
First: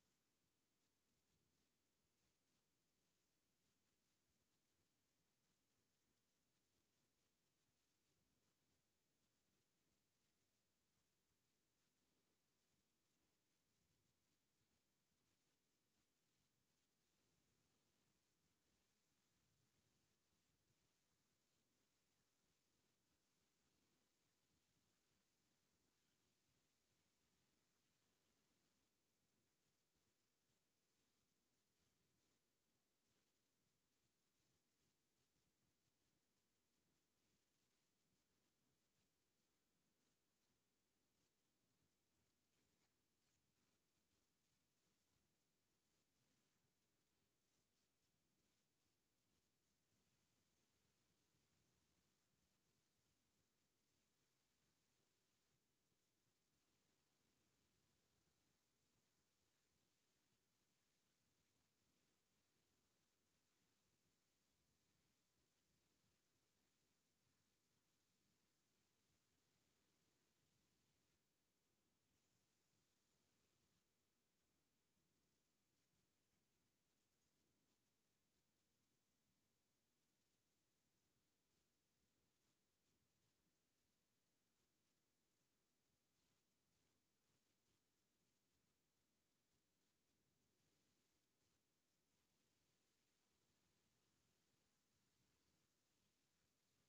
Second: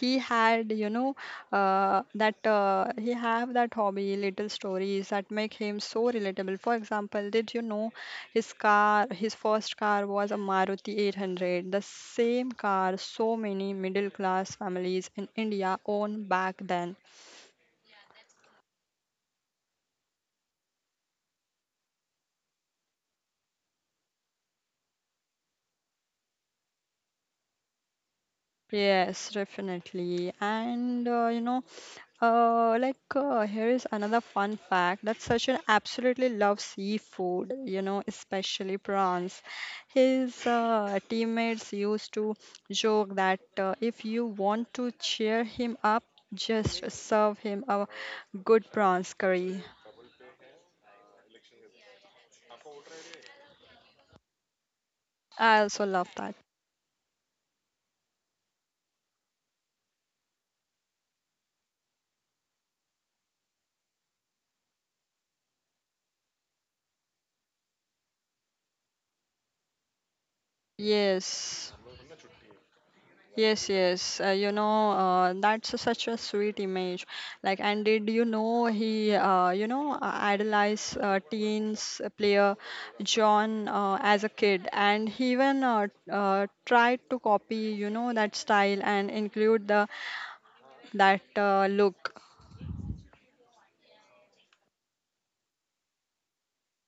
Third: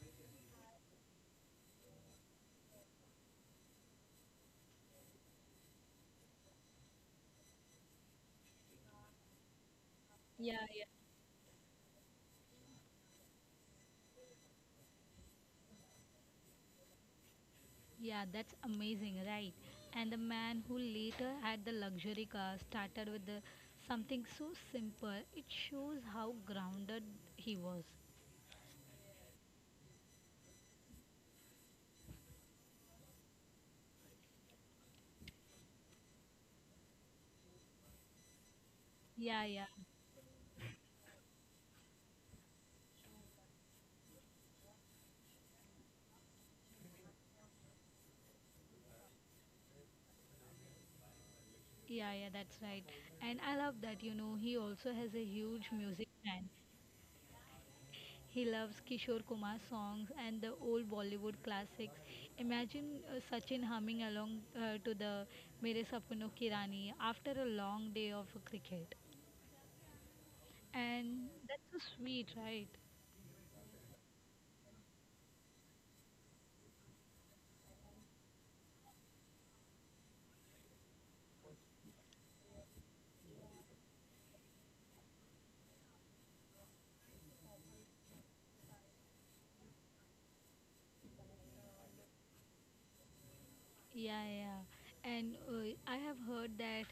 He had, you know, uh, that uh, he have that hobby, little stories that make him so relatable. For example, did you know his car, his first car was a
Yeah, yeah.
Maruti eight hundred, the same car so many middle class families in India own back then.
Yeah, that's amazing, right? And the man who later had the luxury car started with the, something so simple. It shows how grounded he was.
Yes, definitely. And uh, you know, Uh, like uh, here is another fun fact that Sachin absolutely loves seafood, you know, especially
Yeah,
prawns.
yeah,
His uh, teammates used to joke that uh, if you want to cheer him up, just serve him a good prawns curry.
yeah, yeah, that's right. And I love that, you know, he also has a
I
huge
also
music
love that.
fan. He loves Kishore Kumar songs and the old Bollywood classics. Imagine uh, Sachin humming along uh, to the Mere Sapno Ki Rani" after a long day of cricket. And that's
Yes.
so sweet, right?
Yes, yes. Uh, you know, uh, that's a- such a sweet image. Like, and did you know he, uh, you know, uh, idolized uh, teens player John uh, as a kid, and he even uh, uh, tried to copy, you know, that style and include the that uh, look.
Yeah, yeah. And uh, I have heard that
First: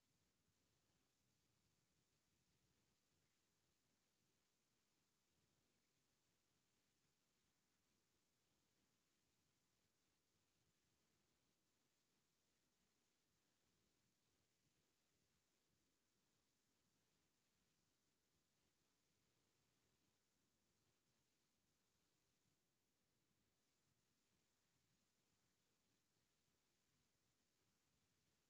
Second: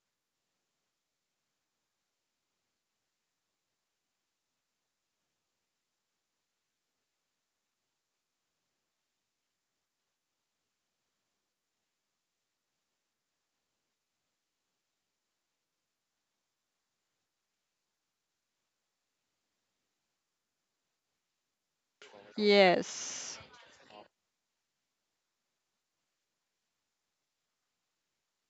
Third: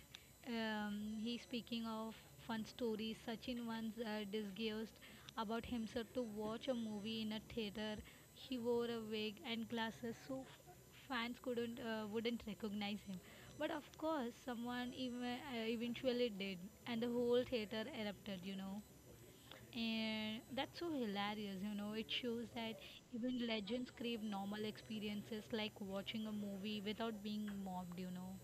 um, he speaking of fun stories. Sachin once uh, discussed about himself to watch a movie in a theater. He wore a wig and glasses, so f- fans couldn't uh, wouldn't recognize him. But of course, someone even, uh, eventually did, and the whole theater erupted. You know. And that's so hilarious, you know. It shows that
Yes.
even legends crave normal experiences like watching a movie without being mobbed, you know.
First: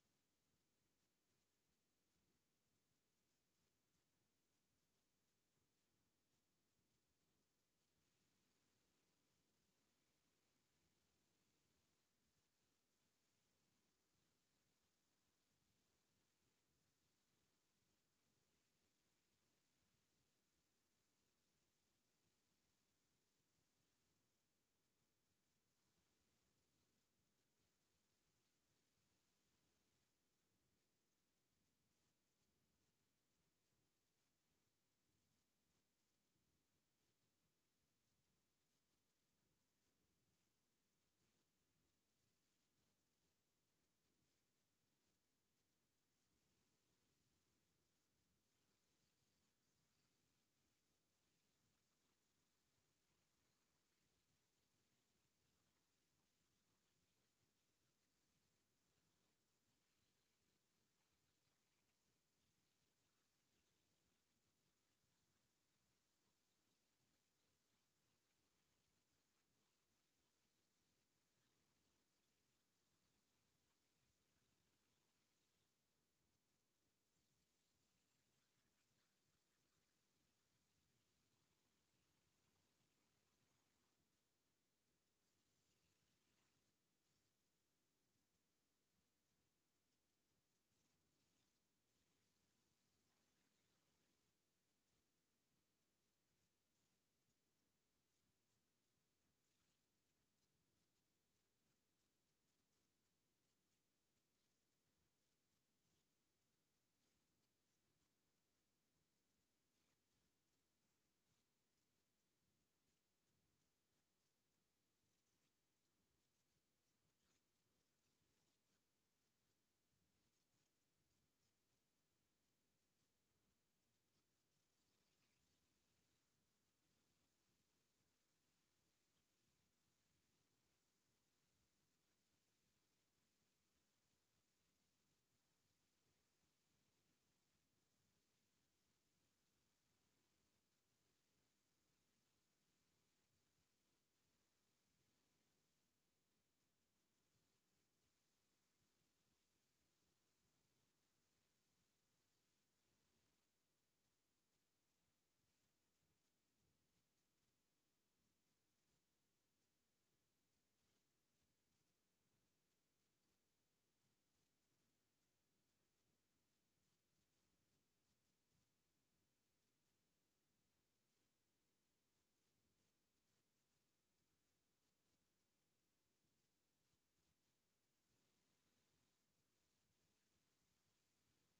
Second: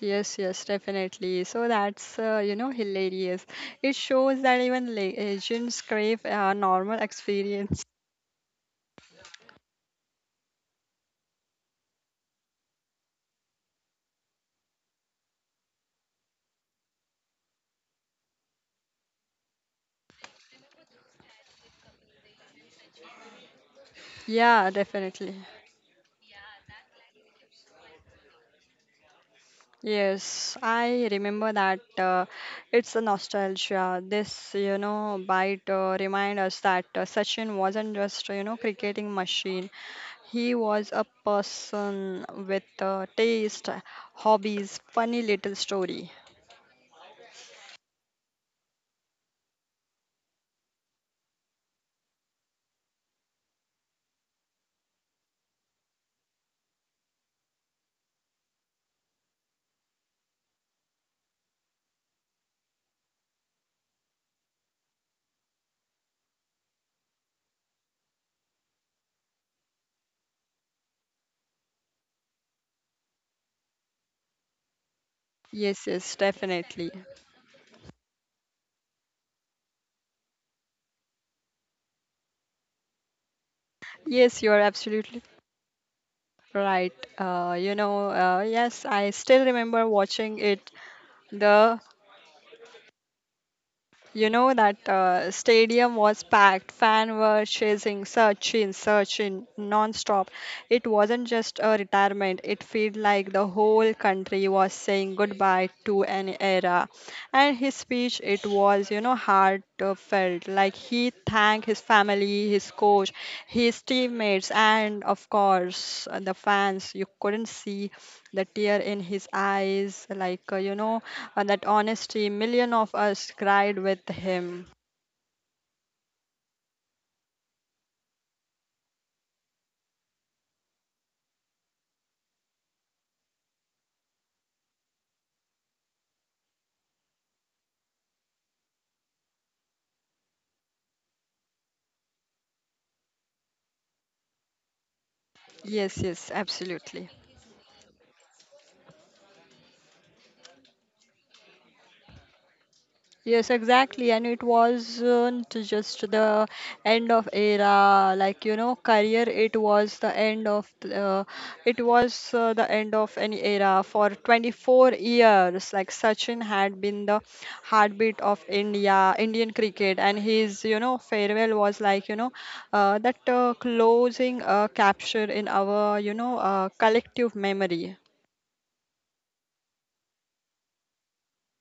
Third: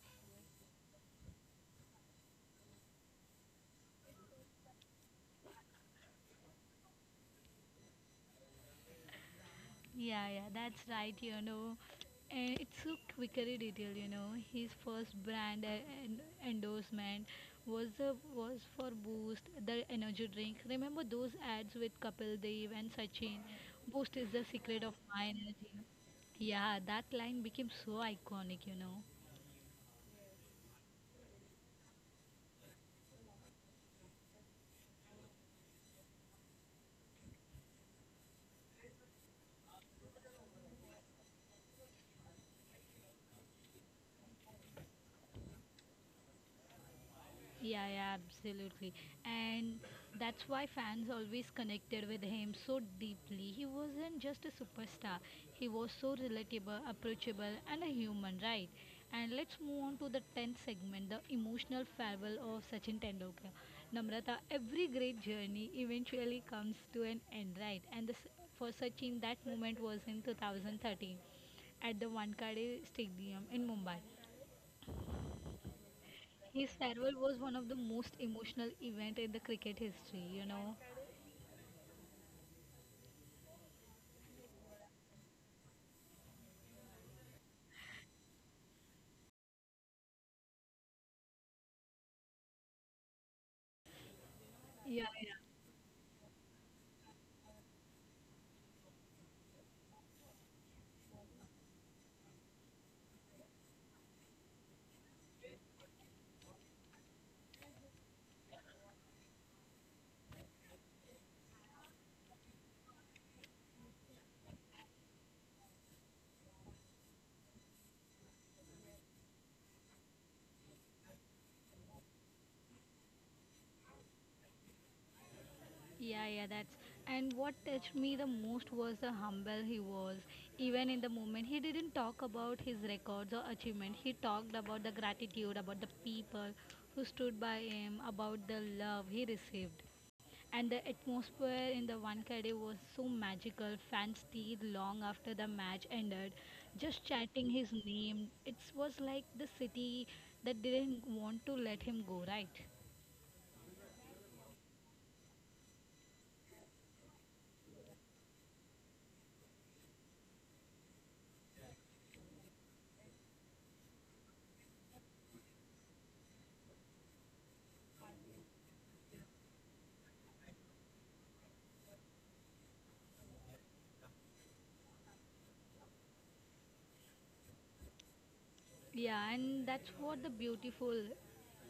Yes, yes, definitely. So that's uh, you know hilarious. It shows that even le- legends crave a normal experience.
Yeah, yeah, that's right, you know. And it's so quickery detail, you know. His first brand uh, en- endorsement was the was for Boost, the energy drink. Remember those ads with Kapil Dev and Sachin? Boost is the
Yeah,
secret of my
definitely.
energy. Yeah, that line became so iconic, you know.
Yes, I remember that. Uh, it's a nostalgia. This, you know, bite uh, remind us that uh, Sachin wasn't just, you know, cricketing machine. He was a person with uh, taste, hobbies, funny little story.
Yeah, yeah, absolutely. And that's why fans always connected with him so deeply. He wasn't just a superstar, he was so relatable, approachable, and a human, right? And let's move on to the tenth segment the emotional farewell of Sachin Tendulkar. Namrata, every great journey eventually comes to an end, right? And this, for Sachin, that moment was in two thousand thirteen at the Wankhede Stadium in Mumbai.
Yes, yes,
His
definitely.
farewell was one of the most emotional event in the cricket history, you know.
Yes, you are absolutely right. Uh, you know, uh, yes, I still remember watching it. The You know That
Yeah, yeah,
uh, stadium was packed. Fans were chasing searching, searching non-stop. It wasn't just a retirement. It felt like the whole country was saying goodbye to an era. And his speech, it was, you know, heartfelt. Like he thanked his family, his coach, his teammates, and of course uh, the fans. You couldn't see the tear in his eyes. Like uh, you know, uh, that honesty, million of us cried with him.
yeah, yeah. That's and what touched me the most was the humble he was. Even in the moment, he didn't talk about his records or achievement. He talked about the gratitude, about the people who stood by him, about the love he received. And the atmosphere in the Wankhede was so magical. Fans stayed long after the match
Yes,
ended,
yes,
just
absolutely.
chanting his name. It was like the city that didn't want to let him go, right?
Yes, exactly. And it wasn't just the end of era, like, you know, career. It was the end of, uh, it was uh, the end of any era for twenty-four years. Like Sachin had been the heartbeat of India, Indian cricket. And his, you know, farewell was like, you know, uh, that uh, closing uh, capture in our, you know, uh, collective memory.
Yeah, and that's what the beautiful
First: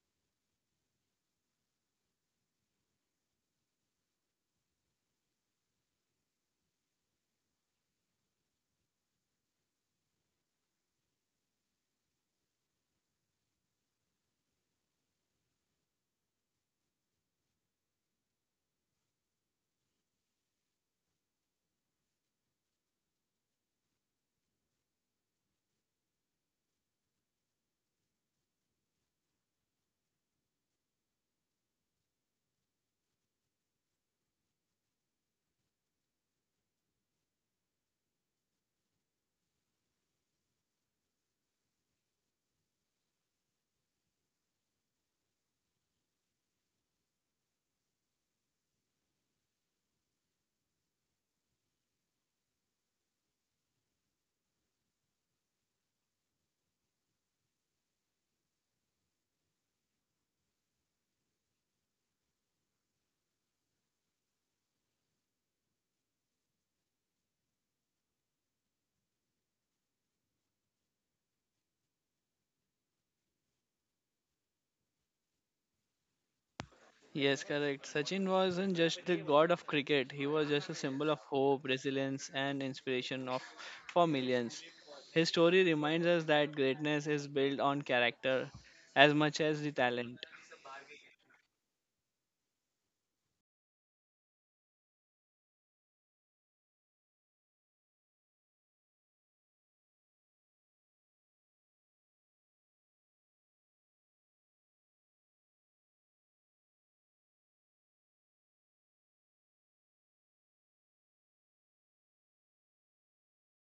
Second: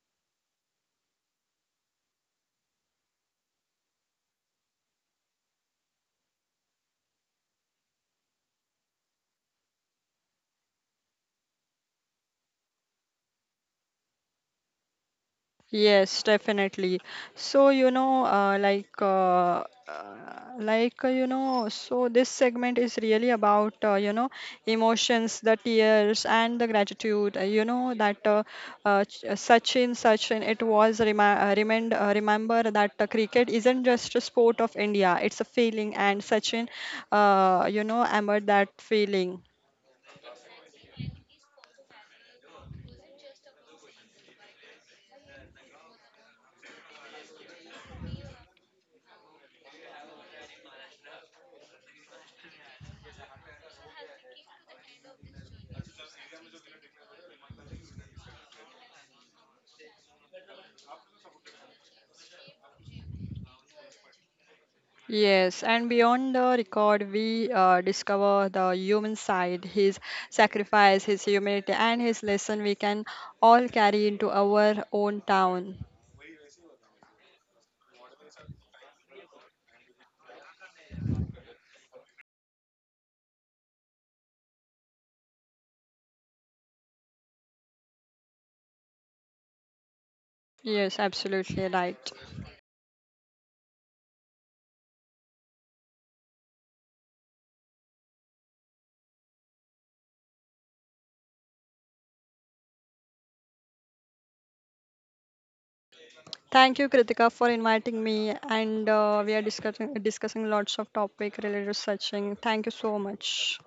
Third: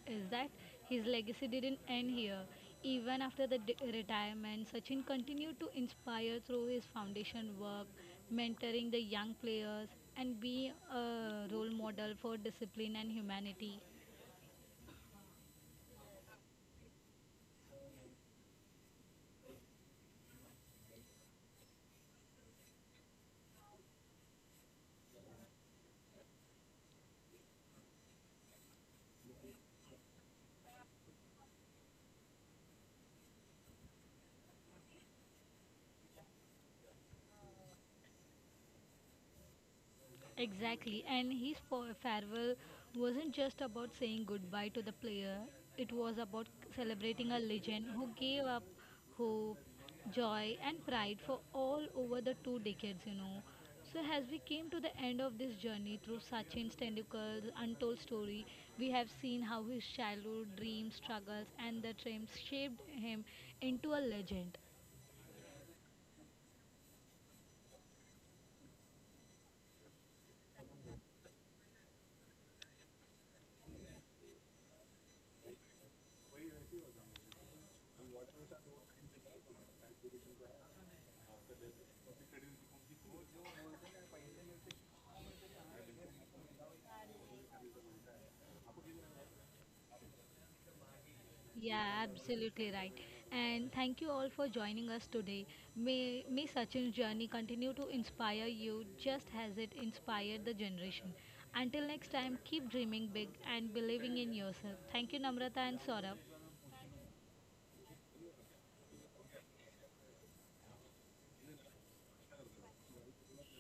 is that his legacy didn't end here. Even after the d- retirement, Sachin continued to inspire through his foundation work, mentoring the young players, and being a role model for discipline and humanity.
Yes, definitely. So, you know, uh, like, uh, uh, like, uh, you know, so this segment is really about, uh, you know, emotions, the tears, and the gratitude. uh, You know, that uh, uh, ch- uh, Sachin, Sachin, it was remi uh, remind, uh, remember that uh, cricket isn't just a sport of India, it's a feeling, and Sachin, uh, you know, emerged that feeling.
Exactly, and his fa- farewell wasn't just about saying goodbye to the player, it was about celebrating a legend who gave up hope, joy, and pride for all over the two decades, you know. So, as we came to the end of this journey through Sachin Tendulkar's untold story, we have seen how his childhood dreams, struggles, and the dreams shaped him into a legend.
Yes, and beyond the record, we uh, discover the human side, his sacrifice, his humility, and his lesson we can all carry into our own town.
Yes, correct. Sachin wasn't just the god of cricket, he was just a symbol of hope, resilience, and inspiration of, for millions. His story reminds us that greatness is built on character as much as the talent.
Yes, absolutely
Yeah,
right.
absolutely right. And thank you all for joining us today. May, may Sachin's journey continue to inspire you just as it inspired the generation. Until next time, keep dreaming big and believing in yourself. Thank you, Namrata and Saurabh.
Thank you, Kritika, for inviting me. And uh, we are discussing discussing lots of topic related to searching. Thank you so much.